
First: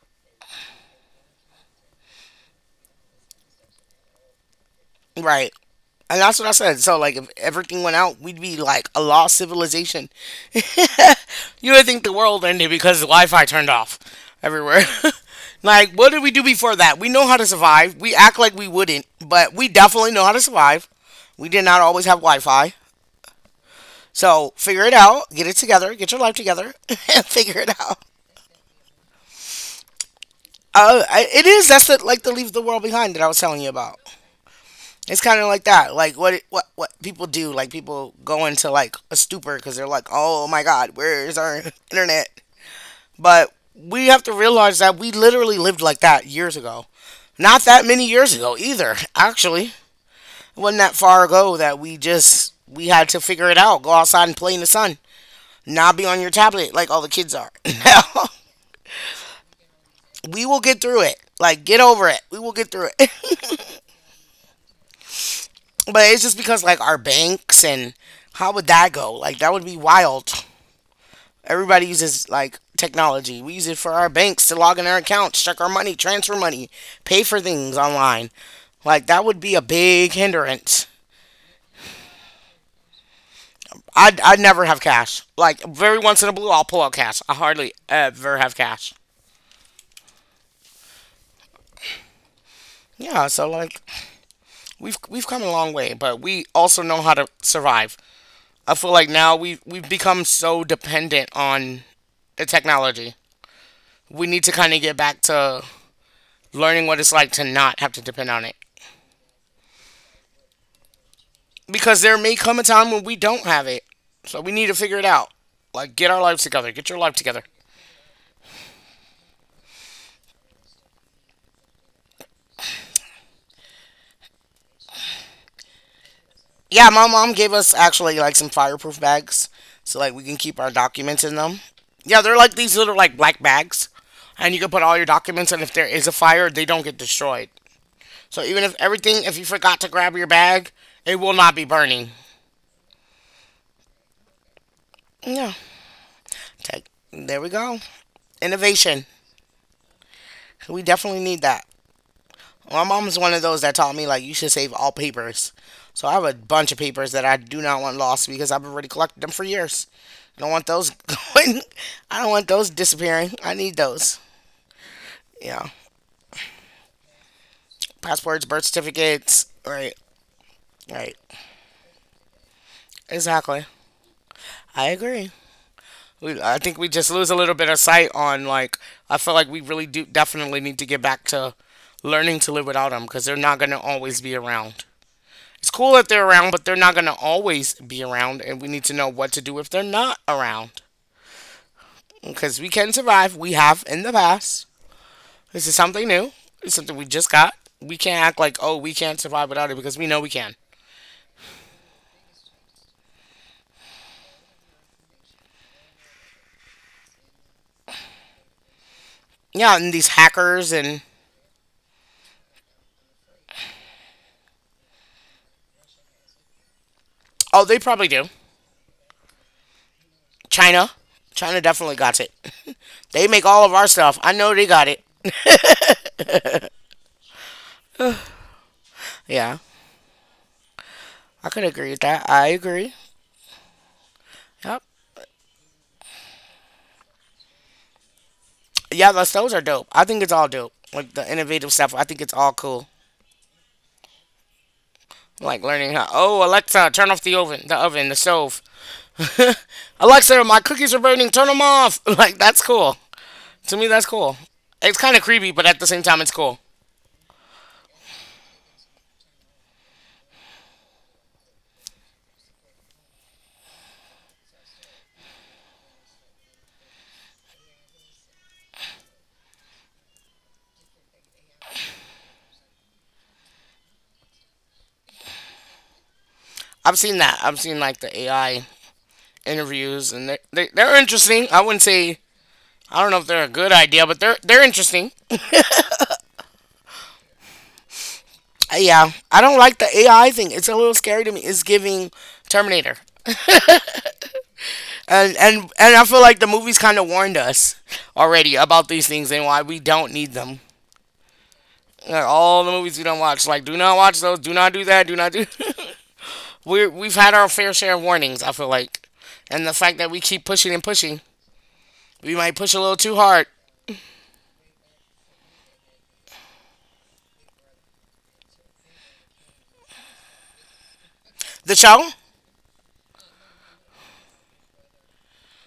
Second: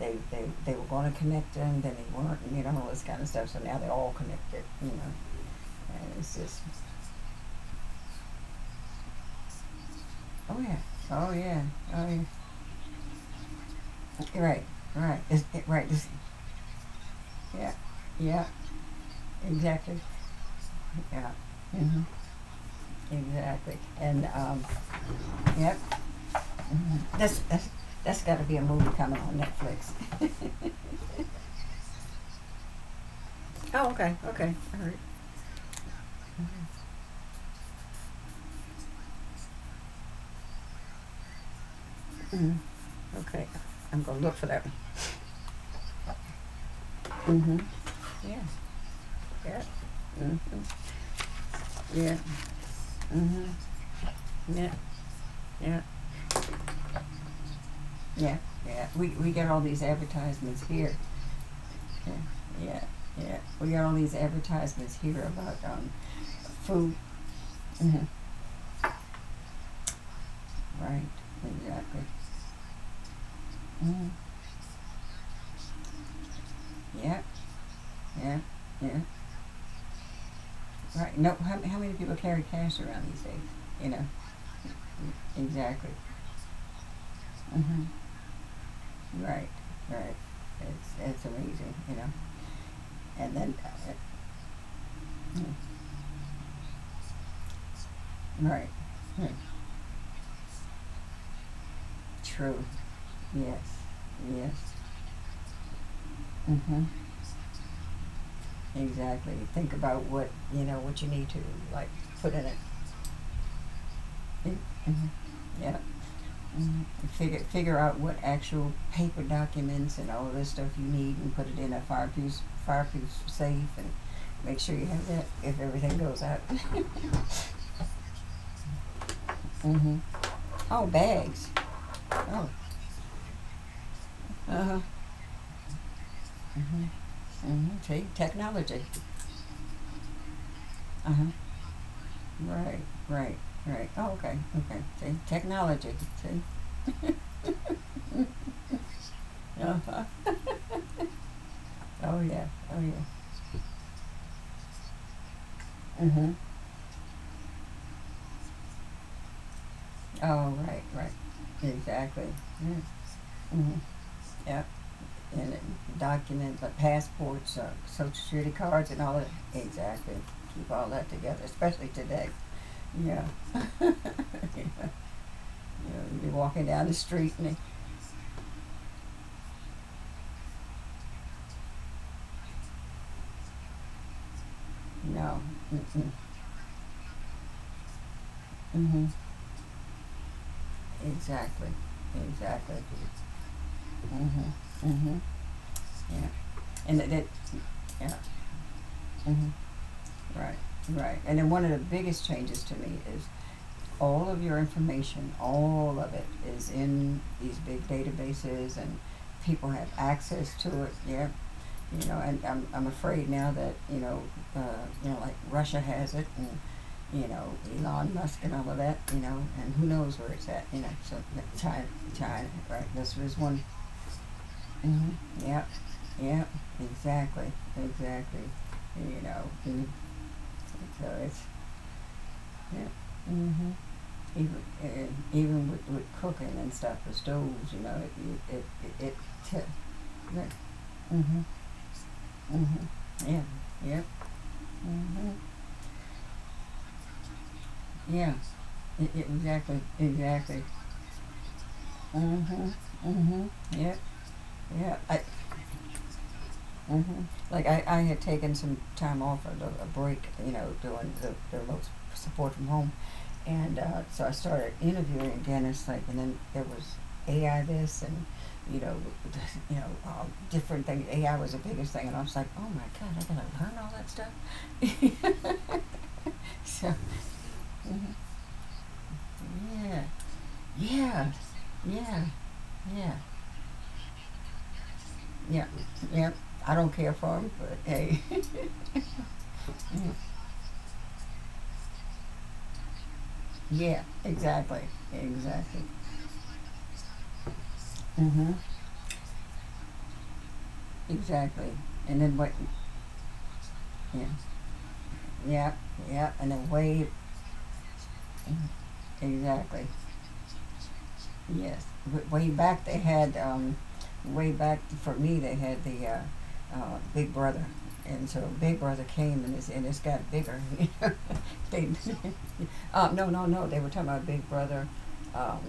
they were going to connect them, then they weren't, and you know all this kind of stuff. So now they're all connected, you know. Right. And And it's that's what I just said. So, like, if everything went out, we'd be like a lost civilization. oh yeah. Oh yeah. You would think Oh the yeah. world ended because the Wi Fi turned off Right. everywhere. Right. Right. Like, It's, what did we do before that? We know how to yeah. survive. We act Yeah. like we wouldn't, but we Exactly. definitely know how to survive. Yeah. We did not Hmm. always have Wi Fi. Exactly. And So, figure it out. Get it yep. together. Get your life together Hmm. and That's figure that's it out. that's got to be a movie coming on Netflix. It is. That's the, like the Leave the World Behind that I was telling you Oh, about. okay, okay, all right, It's kind of like that, like what it, what people do, like people go into like a stupor because they're like, "Oh my God, where is our internet?" hmm okay. But I'm we gonna have to look for that. realize that we literally lived like that years ago, One. Hmm. not that many years Yeah, ago either. yeah, Actually, hmm it wasn't that far ago that we yeah, just we had to hmm figure it out, go outside and play in the yeah, sun, yeah. not be on your tablet like all the kids are now. Yeah. Yeah. We get all these We will advertisements get here through it. Like get over yeah, it. We will get yeah, through it. yeah. We got all these advertisements here about But it's just because like food. our banks and Mhm. how would that go? Like that would be wild. Right, Everybody exactly. uses like technology. We use it for our Mhm. banks to log in our accounts, check our money, transfer money, Yeah, pay for things online. yeah, yeah. Like that would be a big hindrance. Right. No, how many people carry cash around these days? You know, I'd never have cash. Like exactly. very once in a blue, I'll pull out cash. I hardly Hmm. ever have cash. Right, right. It's amazing, you know. Yeah, And so then, like we've come a long mm, way, but we also know how to survive. right. I feel like Hmm. now we've become so dependent on the True. technology. Yes. We need to Yes. kind of get back to Hmm. learning what it's like to not have to depend on it. Exactly. Think about what you know what you need to like Because there put may in it. come a time when we don't have it. So we need to figure it Mm-hmm. out. Yeah. Like, get our lives together. Mhm. Get your life together. Figure out what actual paper documents and all this stuff you need, and put it in a fireproof safe, and make sure you have that if everything goes out. Yeah, my mom gave us actually like some fireproof bags, Mm-hmm. so like we can keep our Oh, documents in bags. them. Yeah, they're Oh. like these little like black bags, and you Uh can huh. put all your documents. And if there is a fire, they don't Mhm. get destroyed. Mhm. See, So even if technology. everything, if you forgot to grab your bag, Uh it huh. will not be burning. Right. Right. Right. Oh, okay. Okay. See, Yeah, technology. See. take. There we go. Innovation. Uh huh. We definitely need that. Oh yeah. Oh My yeah. mom's one of those that taught me like you should save all papers. So I have a Mhm. bunch of papers that I do not want lost because I've already collected them for years. I Oh don't want right. those Right. going. I Exactly. don't want those Yeah. disappearing. I Mhm. need those. Yeah. And Yeah, documents like passports, social passports, security birth cards, and all that. certificates. Right, Exactly. Keep all that right. together, especially today. Yeah. Exactly. you I agree. know, you'd be I walking think down we the just lose street a and little bit of sight on like. I feel like we really do definitely need to get back to learning to live without them because they're not going to always be around. you know. It's cool Mm-mm. that they're around, but they're not going to always be around, and we need to Mm-hmm. know what to do if they're not around. Exactly. Because we Exactly. can survive. We have in the past. Mm-hmm. Mm-hmm. This is something Yeah. new. It's something And we that. That just got. We yeah. can't act like, oh, we can't survive Mm-hmm. without it because we know we Right. can. Right. And then one of the biggest changes to me is all of your information, all of it, is in these big databases and people Yeah, have and these access hackers to it. and, Yeah, you know, and I'm afraid now that, uh, you know, like Russia has it and, you know, oh, they probably Elon do. Musk and all of that, you know, and who knows where it's at, you know, China. so China China, definitely got it. China, right? This They was make one. all of our stuff. I know they got it. Mm-hmm. Yep. Yep. Exactly. Exactly. You know, Yeah, and so it's, I could agree with that. I yeah. agree. Mm-hmm. Even, Yep. and even with cooking and stuff, the stoves, you know, it, it, Yeah, it, those it, are it dope. I think it's all dope. Like the mm-hmm. innovative stuff, I think it's all cool. Mm-hmm. yeah, yep, mm-hmm. Like learning how. Oh, Alexa, turn off the oven, the oven, the Yes, stove. Exactly, Alexa, my exactly. cookies are burning. Turn them off. Like that's Mm-hmm, cool. mm-hmm, To me, yeah, that's cool. yeah. It's kind of creepy, but at the same time, it's cool. mm-hmm. Like I had taken some time off, little- a break, you know, doing the remote support from home. And so I started interviewing dentists, like, and then there was AI this and, you know, you know, different things. AI was the biggest thing, and I was like, oh my God, I gotta learn all that stuff. So, I've seen that. I've seen like mhm. the AI yeah, interviews, and they're yeah, interesting. I wouldn't say yeah, I yeah. don't know if they're a good idea, but they're interesting. Yeah, yeah. I don't care for them, but hey, Yeah, I don't like the AI thing. It's a little scary to me. It's giving Terminator, yeah, exactly, and and exactly, and I feel like the movies kind of warned us mm-hmm. already about these things and why we don't need them. Exactly. And Like, then what? all the movies we don't watch. Like, do not watch Yeah, those. Do not do that. Do not do. yeah, yeah. And then way, We've had our fair share of warnings, I feel like. And the exactly, fact that we keep pushing and pushing, yes. We Way might push a back they little too had, hard. Way back for me they had the Big Brother, and so Big Brother came and it's got bigger. The Big, show? No, no, they were talking about Big Brother, um,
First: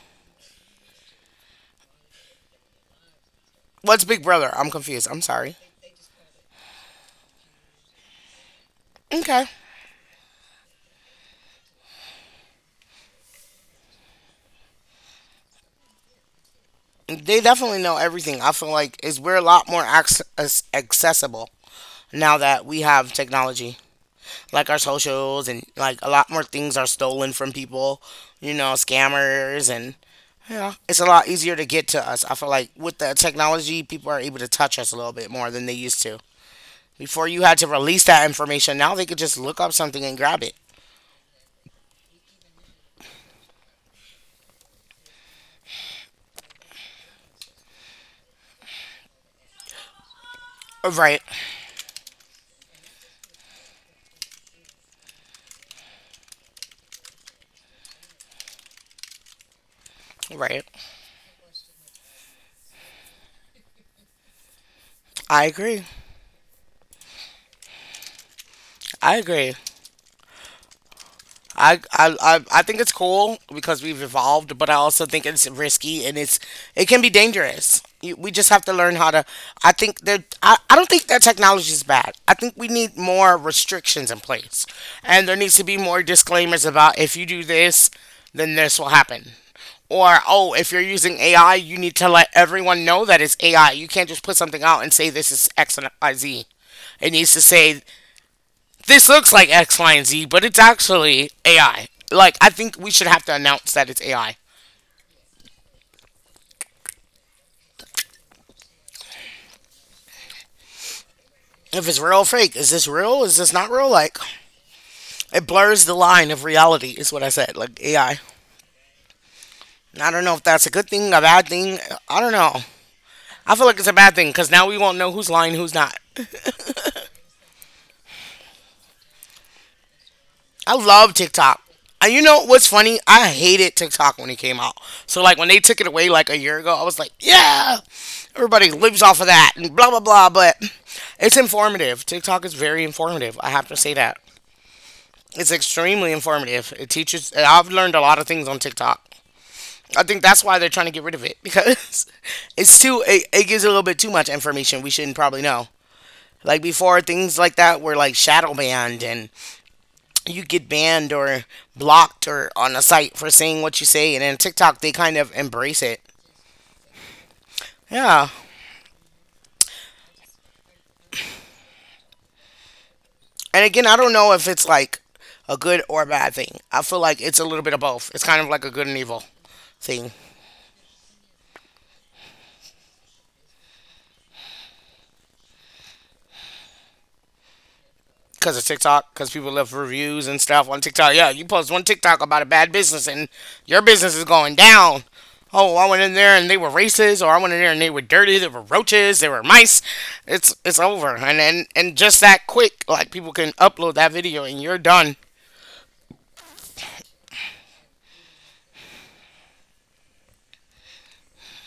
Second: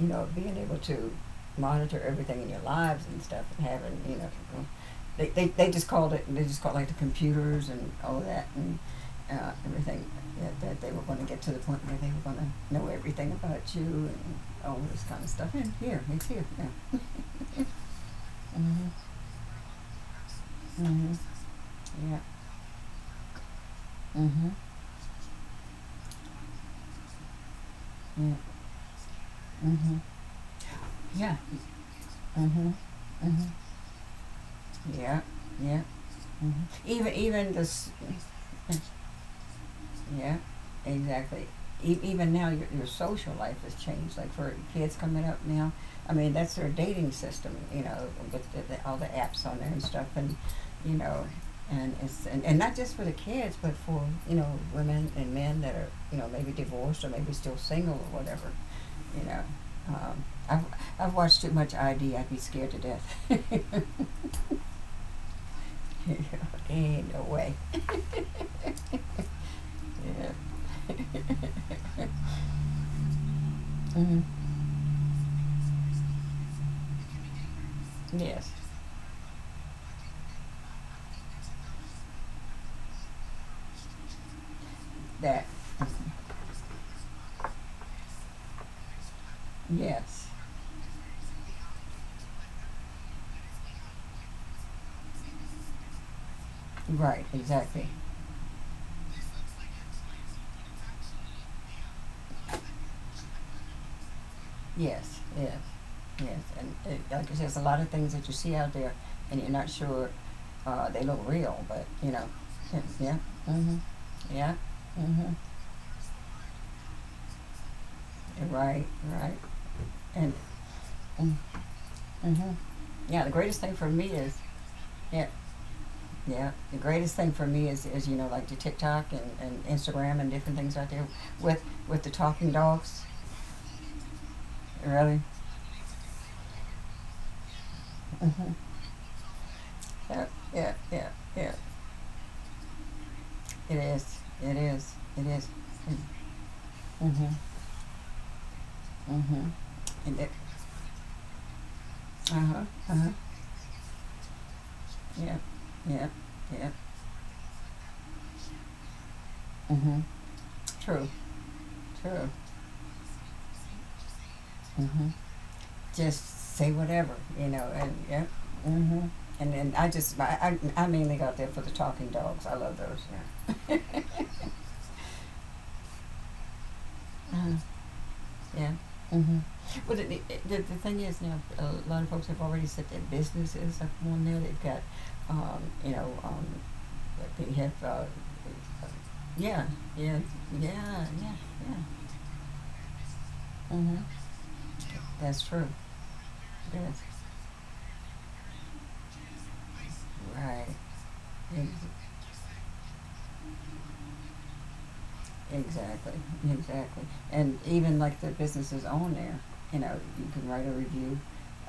you know, being able to monitor everything in your lives and stuff and having, What's you Big know, Brother? I'm confused. I'm sorry. they just called it, they just called it, like the computers and all that and Okay. Everything that they were going to get to the point where they were going to know everything about you and all this kind of stuff. And here, it's here. Yeah. They definitely know everything. I feel Mm-hmm. like is we're a lot more Mm-hmm. accessible Yeah. now that we have technology, Mm-hmm. like our socials and like a lot more things are stolen from people, Yeah. you know, scammers and Mm-hmm. yeah, it's a lot Yeah. easier to get to us. I feel like Mm-hmm. with the Mm-hmm. technology, people are able to touch us a little Yeah, bit more than they yeah. used to. Mhm. Even Before you even had to this release that information, now they could just look up something and yeah, grab it. exactly. Even now, your social life has changed. Like for kids coming up now, I mean, that's their dating system, you know, with all the apps on there and stuff, and you Right, know, and it's and not just for the kids, but for you know women and men that are you know maybe divorced or maybe still single or whatever, you know. Um, I've, right. I've watched too much ID. I'd be scared to death. I agree. You know, ain't no way. I agree. I think it's cool because we've Mm-hmm. evolved, but I also think it's risky and it's it can be dangerous. You, we just Yes, have to learn how to. I think that I don't think that technology is bad. I think we need more restrictions in place, and there that. needs to be more disclaimers about if you do this, then this will happen. Or Yes, oh, if you're using AI, you need to let everyone know that it's AI. You can't just put something out and say this is X and Y Z. It right. needs to say Exactly. this looks like X, Y, and Z, but it's actually AI. Like, I think we should have to announce that it's AI. Yes, yes, yes. And it, like I said, it's a lot of things that you see out there, and you're not sure they look real, but If it's you real know, or fake, is yeah, this yeah, real? Is this not mm-hmm, real? Like, yeah, mm-hmm, it blurs the line of reality, is what I said. Like, AI. I you're right, you're right, I don't and know if that's a good thing, a bad mm-hmm. thing. I don't know. Yeah, the I greatest feel thing like it's for a me bad thing is because now we won't know yeah, who's lying, who's not. yeah. The greatest thing for me is you know like the TikTok and Instagram and different things I out there love TikTok. With the And you know talking what's funny? dogs. I hated TikTok when it came out. Really, So like when they took it away like a year ago, I was like, yeah, mm-hmm. everybody lives off of that and blah blah yeah, blah. But yeah, yeah, it's yeah. informative. TikTok is very informative. I have to It say that. is, it is, it is. It's extremely informative. It teaches. Mm-hmm. I've learned a lot of things on TikTok. Mm-hmm. I And think it, that's why they're trying to get rid of it because uh-huh, it's too. uh-huh. It gives a little bit too much information we shouldn't Yeah, probably know. yeah, Like yeah. before, things like that were like shadow banned and Mm-hmm. you get True, banned or blocked true. or on a site for saying what you say and in TikTok they Mm-hmm. kind of embrace it. Just say whatever, you know, and yeah. Yeah. Mm-hmm. And then I just, I mainly got there for the talking dogs. I love those. Yeah. And again, I don't know if it's like a good or a bad thing. I feel like it's a Uh-huh. little bit of both. It's kind of like Yeah. a good and evil Mm-hmm. Well, thing. The thing is, you know, a lot of folks have already set their businesses up on there. They've got, you know, they have, Because of TikTok, because people yeah, left yeah, reviews and stuff on yeah, TikTok. Yeah, yeah, you post yeah. one TikTok about a bad business and your business is Mm-hmm. going down. That's true. Oh, I went in there and they were Yes. racist, or I went in there and they were dirty. They were roaches. They were mice. It's Right. it's over, and just that quick, like people can upload that video and you're done. Exactly. Exactly. And even like the businesses on there, you know, you can write a review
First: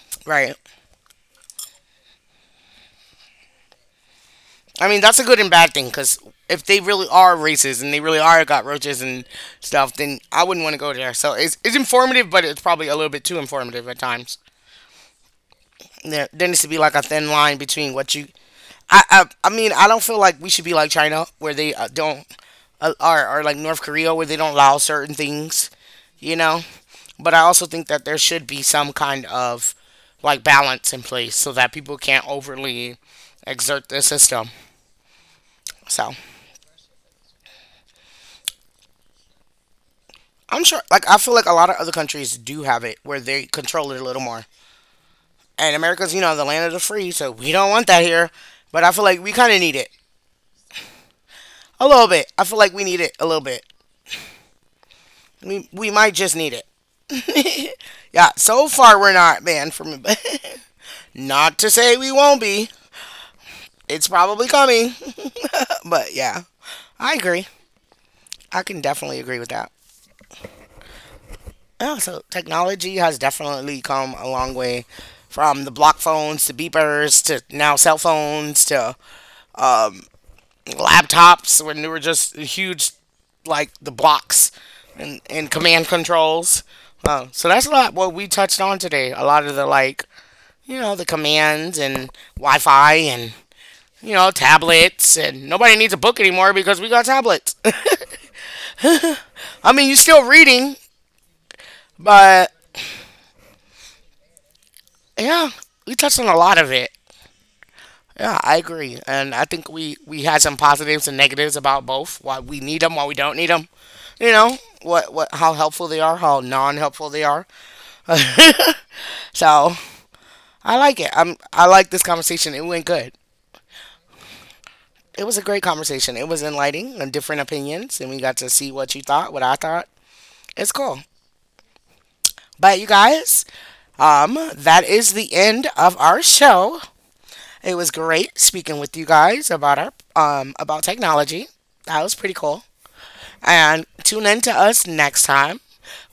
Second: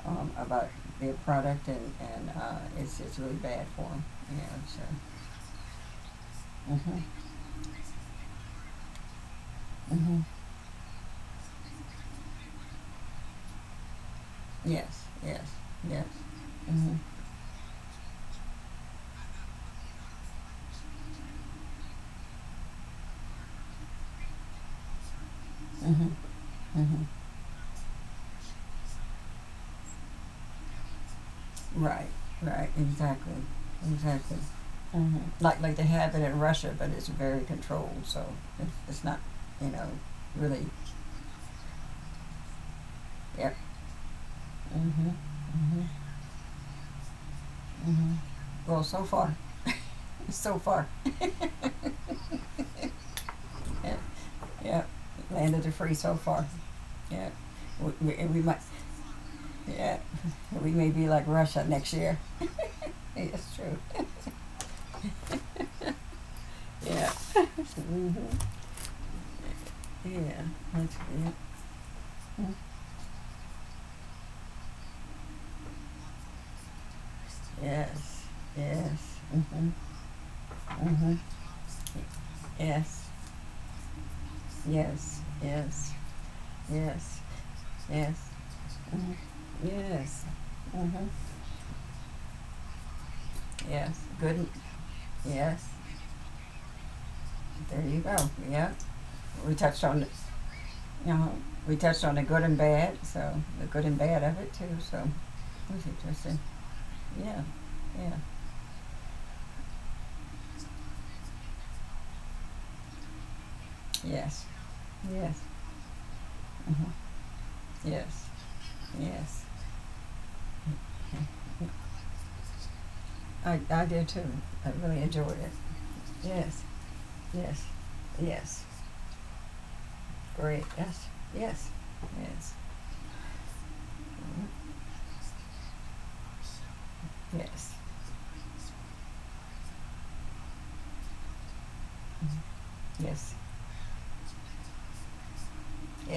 Right. about their product, and it's really bad for them. You I mean, that's a good and bad thing because if know. they So. Mhm. really are racist and they really are got roaches and stuff, then Mhm. I wouldn't want to go there. So it's informative, but it's probably a little bit too informative at times. Yes. Yes. Yes. There needs to be like Mhm. a thin line between what you I mean I don't feel like we should be like China where they don't or like North Korea where they don't allow certain things, Mhm. you know. Mhm. But I also think that there should be some kind of like balance in place so that people Right. can't Right. overly Exactly. exert their Exactly. system. Hmm. Like they So have it in Russia, but it's very controlled, so it's not you know really I'm sure like I feel like a lot of other countries do have it where they e- control it a little more. mm-hmm. And Mm-hmm. America's you know the land of the free, so we don't want that here. Mm-hmm. Well, But I so feel like we far, kind of need it so far, a little bit. I feel like we need it a little bit. yeah, yeah. Land of the We free, we so might just far, need yeah. it. Yeah, We might, so far we're not banned yeah. from it, We may be like not Russia to next say we year. won't be. Yeah, it's true. It's probably coming. But yeah, Yeah. I agree. Mm-hmm. I can definitely agree with that. Yeah. That's good. Yeah, so technology has definitely come a long way from the block phones to beepers to now cell Yes. phones to Yes. Mm-hmm. Mm-hmm. laptops when they were just huge, Yes. like the blocks Yes. and, command Yes. controls. Yes. Oh, so that's a lot what Yes. we touched on today. A lot of Mm-hmm. the like, Yes. you know, Mm-hmm. the commands and Wi Fi and Yes. you know, Good. tablets, and Yes. nobody needs a book anymore because we got tablets. There you go. Yeah. We I touched mean, you're on this. still reading, You know, we touched on the good but and bad, so the good and bad of it too. So yeah, it was we touched on interesting. a lot of it. Yeah, yeah, Yeah, I agree, and I think we had some positives and negatives about both. Why we need them, why we don't need them. You yes, know what yes, how helpful they are, how uh huh. non-helpful they are. yes, yes. So I like it. I like this conversation. It went good. I did too. I really It enjoyed was a it. great conversation. It was Yes, enlightening and different yes, opinions, and we got to yes. see what you thought, what I thought. Great. It's cool. Yes, yes, yes, But you guys, mhm, that is the end of our show. yes, It was great speaking with you guys about our about technology. That was pretty cool. yes, And tune in to us next time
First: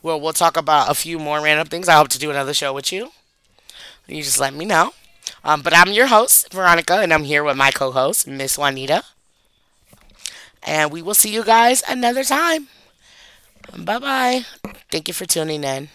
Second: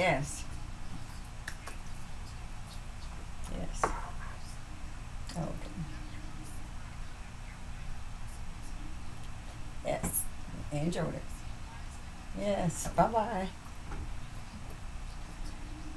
where we'll talk about a few more random things. I hope to do another show with you. yes. You just let me know. Okay. But I'm your host, Veronica, and I'm here with my co-host, Miss Juanita. Yes, And we enjoyed will it. see you guys another time. Yes. Bye bye. Bye bye. Thank you for tuning in.